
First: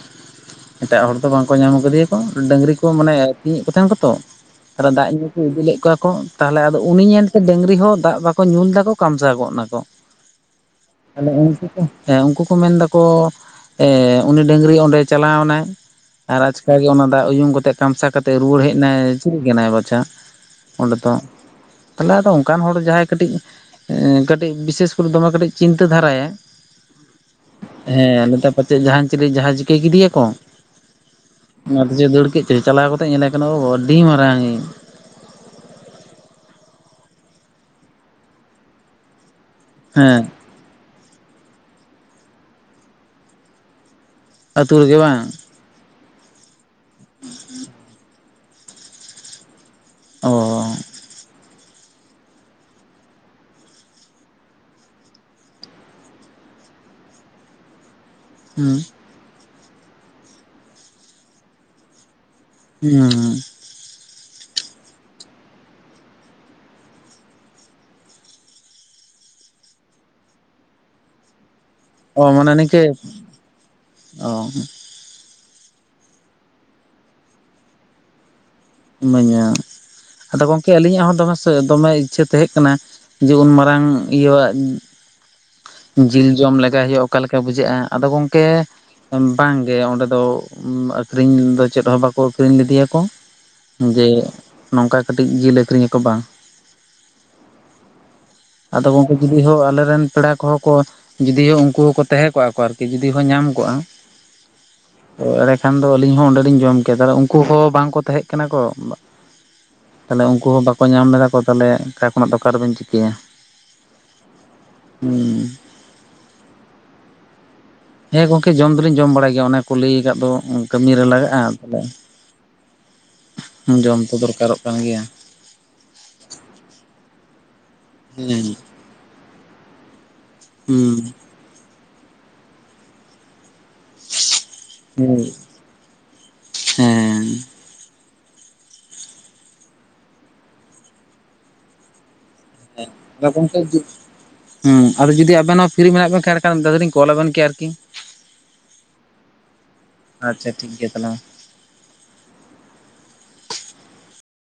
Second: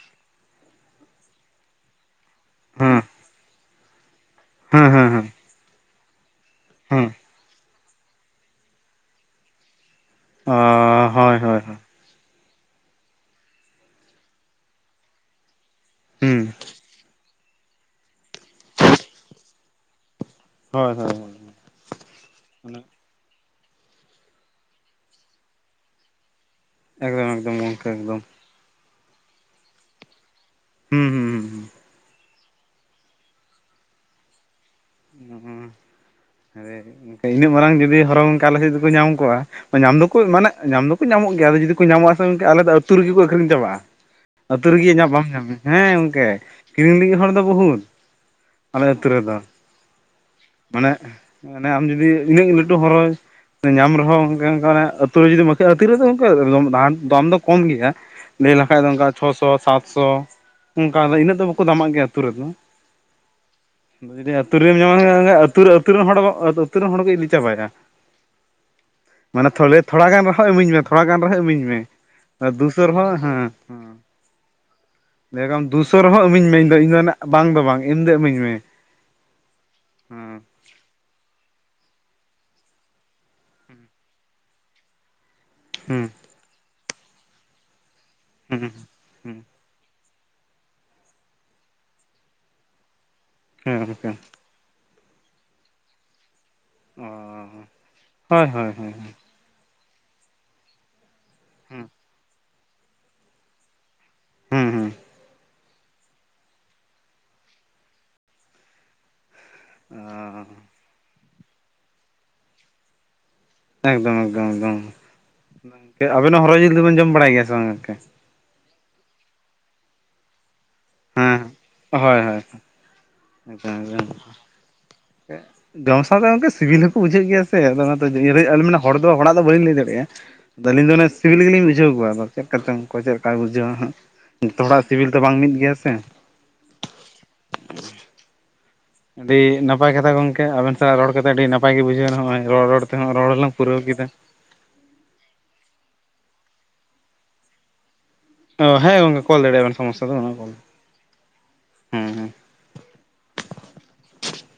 Speaker 1: ᱮᱴᱟᱜ ᱦᱚᱲ ᱫᱚ ᱵᱟᱝ ᱠᱚ ᱧᱟᱢ ᱠᱟᱫᱮᱭᱟ ᱠᱚ ᱰᱟᱹᱝᱨᱤ ᱠᱚ
Speaker 2: ᱦᱩᱸ
Speaker 1: ᱢᱟᱱᱮ ᱟᱛᱤᱧ ᱮᱫ ᱠᱚ ᱛᱟᱦᱮᱱᱟ ᱠᱚ ᱛᱚ᱾
Speaker 2: ᱦᱩᱸ ᱦᱩᱸ
Speaker 1: ᱫᱟᱜ
Speaker 2: ᱦᱩᱸ
Speaker 1: ᱧᱩ ᱠᱚ ᱤᱫᱤ ᱞᱮᱫ ᱠᱚᱣᱟ ᱠᱚ ᱛᱟᱦᱚᱞᱮ ᱟᱫᱚ ᱩᱱᱤ
Speaker 2: ᱦᱩᱸ
Speaker 1: ᱧᱮᱞᱛᱮ ᱰᱟᱹᱝᱨᱤ ᱦᱚᱸ ᱫᱟᱜ ᱵᱟᱠᱚ ᱠᱚ ᱧᱩ ᱞᱮᱫᱟᱠᱚ ᱠᱟᱢᱥᱟᱣ ᱜᱚᱫ ᱱᱟᱠᱚ᱾
Speaker 2: ᱚ
Speaker 1: ᱛᱟᱦᱚᱞᱮ
Speaker 2: ᱦᱳᱭ ᱦᱳᱭ
Speaker 1: ᱩᱱᱠᱩ ᱠᱚ
Speaker 2: ᱦᱳᱭ
Speaker 1: ᱩᱱᱠᱩ ᱠᱚ ᱢᱮᱱ ᱫᱟᱠᱚ ᱮᱻ ᱩᱱᱤ ᱰᱟᱹᱝᱨᱤ ᱚᱸᱰᱮ ᱪᱟᱞᱟᱣ ᱮᱱᱟᱭ
Speaker 2: ᱦᱩᱸ
Speaker 1: ᱟᱨ ᱟᱪᱠᱟ ᱚᱱᱠᱟᱜᱮ ᱚᱱᱟ ᱫᱟᱜ ᱩᱭᱩᱢ ᱠᱟᱛᱮᱜ ᱠᱟᱢᱥᱟ ᱠᱟᱛᱮ ᱨᱩᱣᱟᱹᱲ ᱦᱮᱡ ᱱᱟᱭ ᱪᱤᱞᱤ ᱠᱟᱱᱟᱭ ᱵᱟᱪᱷᱟ?
Speaker 2: ᱦᱳᱭ
Speaker 1: ᱚᱸᱰᱮ ᱫᱚ
Speaker 2: ᱦᱳᱭ ᱦᱳᱭ
Speaker 1: ᱛᱟᱦᱚᱞᱮ ᱟᱫᱚ ᱚᱱᱠᱟᱱ ᱦᱚᱲ ᱡᱟᱦᱟᱸᱭ ᱠᱟᱹᱴᱤᱡ, ᱠᱟᱹᱴᱤᱡ ᱵᱤᱥᱮᱥ ᱠᱚᱨᱮ ᱫᱚᱢᱮ ᱠᱟᱹᱴᱤᱡ ᱪᱤᱱᱛᱟᱹ ᱫᱷᱟᱨᱟᱭᱟ᱾
Speaker 2: ᱮᱠᱫᱚᱢ ᱮᱠᱫᱚᱢ ᱜᱚᱝᱠᱮ ᱮᱠᱫᱚᱢ
Speaker 1: ᱦᱮᱸ ᱱᱮᱛᱟ ᱯᱟᱪᱮᱫ ᱡᱟᱦᱟᱸᱱ ᱪᱤᱞᱤ ᱡᱟᱦᱟᱸ ᱪᱤᱠᱟᱹ ᱠᱮᱫᱮᱭᱟᱠᱚ᱾
Speaker 2: ᱦᱩᱸ ᱦᱩᱸ᱾ ᱦᱩᱸ
Speaker 1: ᱚᱱᱟ ᱫᱮᱪᱚᱭ ᱫᱟᱹᱲ ᱠᱮᱫ ᱪᱚᱭ ᱪᱟᱞᱟᱣ ᱠᱟᱛᱮᱜ ᱧᱮᱞᱮ ᱠᱟᱱᱟ ᱚᱻ ᱟᱹᱰᱤ ᱢᱟᱨᱟᱝ ᱤᱡ
Speaker 2: ᱦᱩᱸ ᱤᱱᱟᱹᱜ ᱢᱟᱨᱟᱝ ᱡᱩᱫᱤ ᱦᱚᱨᱚ ᱚᱱᱠᱟ ᱟᱞᱮ ᱥᱮᱫ ᱡᱩᱫᱤ ᱠᱚ ᱧᱟᱢ ᱠᱚᱜ-ᱟ ᱧᱟᱢ ᱫᱚᱠᱚ
Speaker 1: ᱦᱮᱸ
Speaker 2: ᱢᱟᱱᱮ ᱧᱟᱢ ᱫᱚᱠᱚ ᱧᱟᱢᱚᱜ ᱜᱮᱭᱟ, ᱟᱫᱚ ᱡᱩᱫᱤ ᱠᱚ ᱧᱟᱢᱚᱜ ᱟᱥᱮ ᱜᱚᱝᱠᱮ ᱟᱞᱮ ᱫᱚ ᱟᱹᱛᱩ ᱨᱮᱜᱮ ᱠᱚ ᱟᱹᱠᱷᱨᱤᱧ ᱪᱟᱵᱟᱜᱼᱟ᱾ ᱟᱹᱛᱩ ᱨᱮᱜᱮ ᱤᱧᱟᱹᱜ [unintelligible] ᱦᱮᱸ ᱜᱚᱢᱠᱮ ᱠᱤᱨᱤᱧ ᱞᱟᱹᱜᱤᱫ ᱦᱚᱲ ᱫᱚ ᱵᱚᱦᱩᱫ᱾ ᱟᱞᱮ ᱟᱹᱛᱩ ᱨᱮᱫᱚ᱾
Speaker 1: ᱚᱻ
Speaker 2: ᱢᱟᱱᱮ ᱢᱟᱱᱮ ᱟᱢ ᱡᱩᱫᱤ ᱤᱱᱟᱹᱜ ᱞᱟᱹᱴᱩ ᱦᱚᱨ ᱨᱮᱼᱼ ᱧᱟᱢ ᱨᱮᱦᱚᱸ ᱚᱱᱮ ᱚᱱᱠᱟ ᱟᱹᱛᱩ ᱨᱮ ᱡᱩᱫᱤ ᱢᱟᱹᱠᱣᱟᱹᱜ-ᱟ ᱟᱫᱚ ᱛᱤᱨᱮᱫᱚ [unintelligible] ᱫᱟᱢ ᱫᱚ ᱠᱚᱢ ᱜᱮᱭᱟ᱾ ᱞᱟᱹᱭ ᱞᱮᱠᱷᱟᱡ
Speaker 1: ᱦᱩᱸ
Speaker 2: ᱫᱚ ᱚᱱᱠᱟ ᱪᱷᱚᱥᱚ ᱥᱟᱛᱥᱚ ᱚᱱᱠᱟ ᱫᱚ ᱤᱱᱟᱹᱜ ᱫᱚ ᱵᱟᱠᱚ ᱫᱟᱢᱟᱜ ᱜᱮᱭᱟ ᱟᱹᱛᱩ ᱨᱮᱫᱚ᱾
Speaker 1: ᱦᱩᱸ ᱾
Speaker 2: [unintelligible] [unintelligible] ᱨᱮᱢ ᱧᱟᱢ ᱞᱮᱱᱠᱷᱟᱱ ᱟᱹᱛᱩ ᱨᱮᱱ ᱟᱹᱛᱩ ᱨᱮᱱ ᱦᱚᱲ ᱟᱹᱛᱩ ᱨᱮᱱ ᱦᱚᱲ ᱜᱮ ᱤᱫᱤ ᱪᱟᱵᱟᱭᱟ᱾ ᱢᱟᱱᱮ ᱛᱷᱚᱞᱮ ᱛᱷᱚᱲᱟ ᱜᱟᱱ ᱨᱮᱦᱚᱸ ᱤᱢᱟᱹᱧ ᱢᱮ ᱛᱷᱚᱲᱟ ᱜᱟᱱ ᱨᱮᱦᱚᱸ ᱤᱢᱟᱹᱧ ᱢᱮ᱾
Speaker 1: ᱚ
Speaker 2: ᱟᱨ
Speaker 1: ᱢᱟᱱᱮ ᱱᱤᱝᱠᱟᱹ
Speaker 2: ᱫᱩᱥᱚ ᱨᱮᱦᱚᱸ ᱦᱮᱸ ᱦᱩᱸ᱾
Speaker 1: ᱚ
Speaker 2: ᱞᱟᱹᱭᱟᱠᱚᱢ ᱫᱩᱥᱚ ᱨᱮᱦᱚᱸ ᱤᱢᱟᱹᱧ ᱢᱮ ᱤᱧᱫᱚ ᱤᱧᱫᱚ ᱱᱟᱜ ᱵᱟᱝ ᱫᱚ ᱵᱟᱝ ᱮᱢ ᱫᱚ ᱤᱢᱟᱹᱧ ᱢᱮ᱾
Speaker 1: ᱤᱢᱟᱹᱧᱟ
Speaker 2: ᱦᱮᱸ
Speaker 1: ᱟᱫᱚ ᱜᱚᱢᱼᱼ ᱠᱮ ᱟᱹᱞᱤᱧᱟᱜ ᱦᱚᱸ ᱫᱚᱢᱮ ᱥᱮ ᱫᱚᱢᱮ ᱤᱪᱪᱷᱟᱹ ᱛᱟᱦᱮᱸ ᱠᱟᱱᱟ ᱡᱮ ᱩᱱ ᱢᱟᱨᱟᱝ ᱤᱭᱟᱹᱣᱟᱜᱼᱼ
Speaker 2: ᱦᱩᱸ
Speaker 1: ᱡᱤᱞ ᱡᱚᱢ ᱞᱮᱜᱟᱭ ᱦᱩᱭᱩᱜᱼᱟ ᱚᱠᱟ ᱞᱮᱠᱟ ᱵᱩᱡᱷᱟᱹᱜᱼᱟ᱾ ᱟᱫᱚ ᱜᱚᱝᱠᱮ
Speaker 2: ᱦᱩᱸ ᱦᱩᱸ
Speaker 1: ᱵᱟᱝ᱾ ᱜᱮ ᱚᱸᱰᱮ ᱫᱚ ᱟᱠᱠᱷᱨᱤᱧ ᱫᱚ ᱪᱮᱫ ᱦᱚᱸ ᱵᱟᱠᱚ ᱟᱠᱷᱨᱤᱧ ᱞᱮᱫᱮᱭᱟᱠᱚ᱾
Speaker 2: ᱦᱮᱸ
Speaker 1: ᱡᱮ
Speaker 2: ᱜᱚᱝᱠᱮ
Speaker 1: ᱱᱚᱝᱠᱟ ᱠᱟᱹᱴᱤᱡ ᱡᱤᱞ ᱟᱹᱠᱷᱨᱤᱧ ᱟᱠᱚ ᱵᱟᱝ᱾
Speaker 2: ᱚ ᱦᱳᱭ ᱦᱳᱭ ᱦᱳᱭ᱾
Speaker 1: [unintelligible] ᱟᱞᱮ ᱨᱮᱱ ᱯᱮᱲᱟ ᱠᱚᱦᱚᱸ ᱠᱚ ᱡᱩᱫᱤᱭᱳ ᱩᱱᱠᱩ
Speaker 2: ᱦᱩᱸ
Speaker 1: ᱦᱚᱠᱚ ᱛᱟᱦᱮᱸ ᱠᱚᱜᱼᱟ ᱠᱚ ᱟᱨᱠᱤ ᱡᱩᱫᱤ ᱠᱚ ᱧᱟᱢ ᱠᱚᱜᱼᱟ᱾
Speaker 2: ᱦᱩᱸ ᱦᱩᱸ
Speaker 1: ᱟᱱᱮᱼᱼ ᱮᱱᱠᱷᱟᱱ ᱫᱚ ᱟᱹᱞᱤᱧ ᱦᱚᱸ ᱚᱸᱰᱮᱞᱤᱧ ᱡᱚᱢ ᱠᱮᱜ-ᱟ ᱛᱟᱦᱮ ᱩᱱᱠᱩ ᱦᱚᱸ ᱵᱟᱝᱠᱚ ᱛᱟᱦᱮᱸ ᱠᱟᱱᱟ ᱠᱚ᱾ ᱛᱟᱦᱞᱮ ᱩᱱᱠᱩ ᱦᱚᱸ ᱵᱟᱠᱚ ᱧᱟᱢ ᱞᱮᱫᱟ ᱠᱚ ᱛᱟᱦᱚᱞᱮ ᱚᱠᱟ ᱠᱷᱚᱱᱟᱜ ᱫᱚ ᱚᱠᱟ ᱨᱮᱵᱮᱱ ᱪᱤᱠᱟᱹᱭᱟ?
Speaker 2: ᱮᱠᱫᱚᱢ ᱮᱠᱫᱚᱢ ᱮᱠᱫᱚᱢ,
Speaker 1: ᱦᱩᱸ
Speaker 2: ᱟᱵᱤᱱ ᱦᱚᱸ ᱦᱚᱨᱚ ᱡᱤᱞ ᱫᱚ ᱵᱮᱱ ᱡᱚᱢ ᱵᱟᱲᱟᱭ ᱜᱮᱭᱟ ᱥᱮ ᱵᱟᱝ ᱜᱚᱝᱠᱮ?
Speaker 1: ᱦᱮᱸ ᱜᱚᱢᱠᱮ ᱡᱚᱢ ᱫᱚᱞᱤᱧ ᱡᱚᱢ ᱵᱟᱲᱟᱭ ᱜᱮᱭᱟ ᱚᱱᱮ ᱠᱚ ᱞᱟᱹᱭ ᱟᱠᱟᱫ ᱫᱚᱼᱼ ᱠᱟᱹᱢᱤ ᱨᱮ ᱞᱟᱜᱟᱜᱼᱟ
Speaker 2: ᱦᱮᱸ
Speaker 1: ᱛᱟᱦᱚᱞᱮ
Speaker 2: ᱦᱳᱭ ᱦᱳᱭ ᱮᱠᱫᱚᱢ
Speaker 1: ᱡᱚᱢ
Speaker 2: ᱮᱠᱫᱚᱢ
Speaker 1: ᱛᱚ ᱫᱚᱨᱠᱟᱨᱚᱜ ᱠᱟᱱ ᱜᱮᱭᱟ᱾
Speaker 2: ᱡᱚᱢ ᱥᱟᱸᱣᱛᱮ ᱜᱚᱝᱠᱮ ᱥᱤᱵᱤᱞ ᱦᱚᱸᱠᱚ ᱵᱩᱡᱷᱟᱹᱜ ᱜᱮᱭᱟ ᱥᱮ, ᱟᱫᱚ ᱚᱱᱟ
Speaker 1: ᱦᱮᱸ
Speaker 2: ᱛᱮ [unintelligible] ᱦᱚᱲ ᱫᱚ ᱦᱚᱲᱟᱜ ᱫᱚ ᱵᱟᱹᱞᱤᱧ ᱞᱟᱹᱭ ᱫᱟᱲᱮᱭᱟᱜᱼᱟ᱾ ᱟᱫᱚ ᱟᱹᱞᱤᱧ ᱫᱚ ᱚᱱᱮ
Speaker 1: ᱦᱩᱸ
Speaker 2: ᱥᱤᱵᱤᱞ ᱜᱮᱞᱤᱧ ᱵᱩᱡᱷᱟᱹᱣ ᱠᱚᱣᱟ, ᱟᱫᱚ ᱪᱮᱫ ᱠᱟ ᱪᱚᱝ ᱚᱠᱚᱭ ᱪᱮᱫ ᱞᱮᱠᱟᱭ ᱵᱩᱡᱷᱟᱹᱣᱟ᱾ ᱡᱚᱛᱚᱚᱲᱟᱜ ᱥᱤᱵᱤᱞ ᱫᱚ ᱵᱟᱝ ᱢᱤᱫ ᱜᱮᱭᱟᱼᱼ
Speaker 1: ᱦᱩᱸ᱾
Speaker 2: ᱟᱹᱰᱤ ᱱᱟᱯᱟᱭ ᱠᱟᱛᱷᱟ ᱜᱚᱢᱠᱮ ᱟᱵᱮᱱ ᱥᱟᱜ ᱨᱚᱲ ᱠᱟᱛᱮᱜ ᱟᱹᱰᱤ ᱱᱟᱯᱟᱭ ᱜᱮ ᱵᱩᱡᱷᱟᱹᱣᱱᱟ ᱱᱚᱜᱼᱚᱭ᱾ ᱨᱚᱲ ᱨᱚᱲ ᱛᱮᱦᱚᱸ ᱨᱚᱲ
Speaker 1: ᱟᱫᱚ
Speaker 2: ᱦᱚᱞᱟᱝ
Speaker 1: ᱜᱚᱝᱠᱮ
Speaker 2: ᱯᱩᱨᱟᱹᱣ ᱠᱮᱫᱟ᱾
Speaker 1: ᱦᱩᱸ ᱟᱫᱚ ᱡᱩᱫᱤ ᱟᱵᱮᱱ ᱦᱚᱸ ᱯᱷᱤᱨᱤ ᱢᱮᱱᱟᱜ ᱵᱮᱱ ᱠᱷᱟᱱ ᱮᱸᱲᱮᱠᱷᱟᱱ ᱢᱤᱫ ᱫᱷᱟᱣ ᱫᱚᱞᱤᱧ ᱠᱚᱞ ᱟᱵᱮᱱ ᱠᱮᱭᱟ ᱟᱨᱠᱤ᱾
Speaker 2: ᱚ ᱦᱮᱸ ᱜᱚᱢᱠᱮ ᱠᱚᱞ ᱫᱟᱲᱮᱭᱟᱜ ᱵᱮᱱ ᱥᱚᱢᱚᱥᱟ ᱫᱚ ᱵᱟᱹᱱᱩᱜᱼᱟ᱾
Speaker 1: ᱟᱪᱪᱷᱟ ᱴᱷᱤᱠ ᱜᱮᱭᱟ ᱛᱟᱦᱚᱞᱮ ᱢᱟ
Speaker 2: ᱦᱮᱸ ᱦᱮᱸ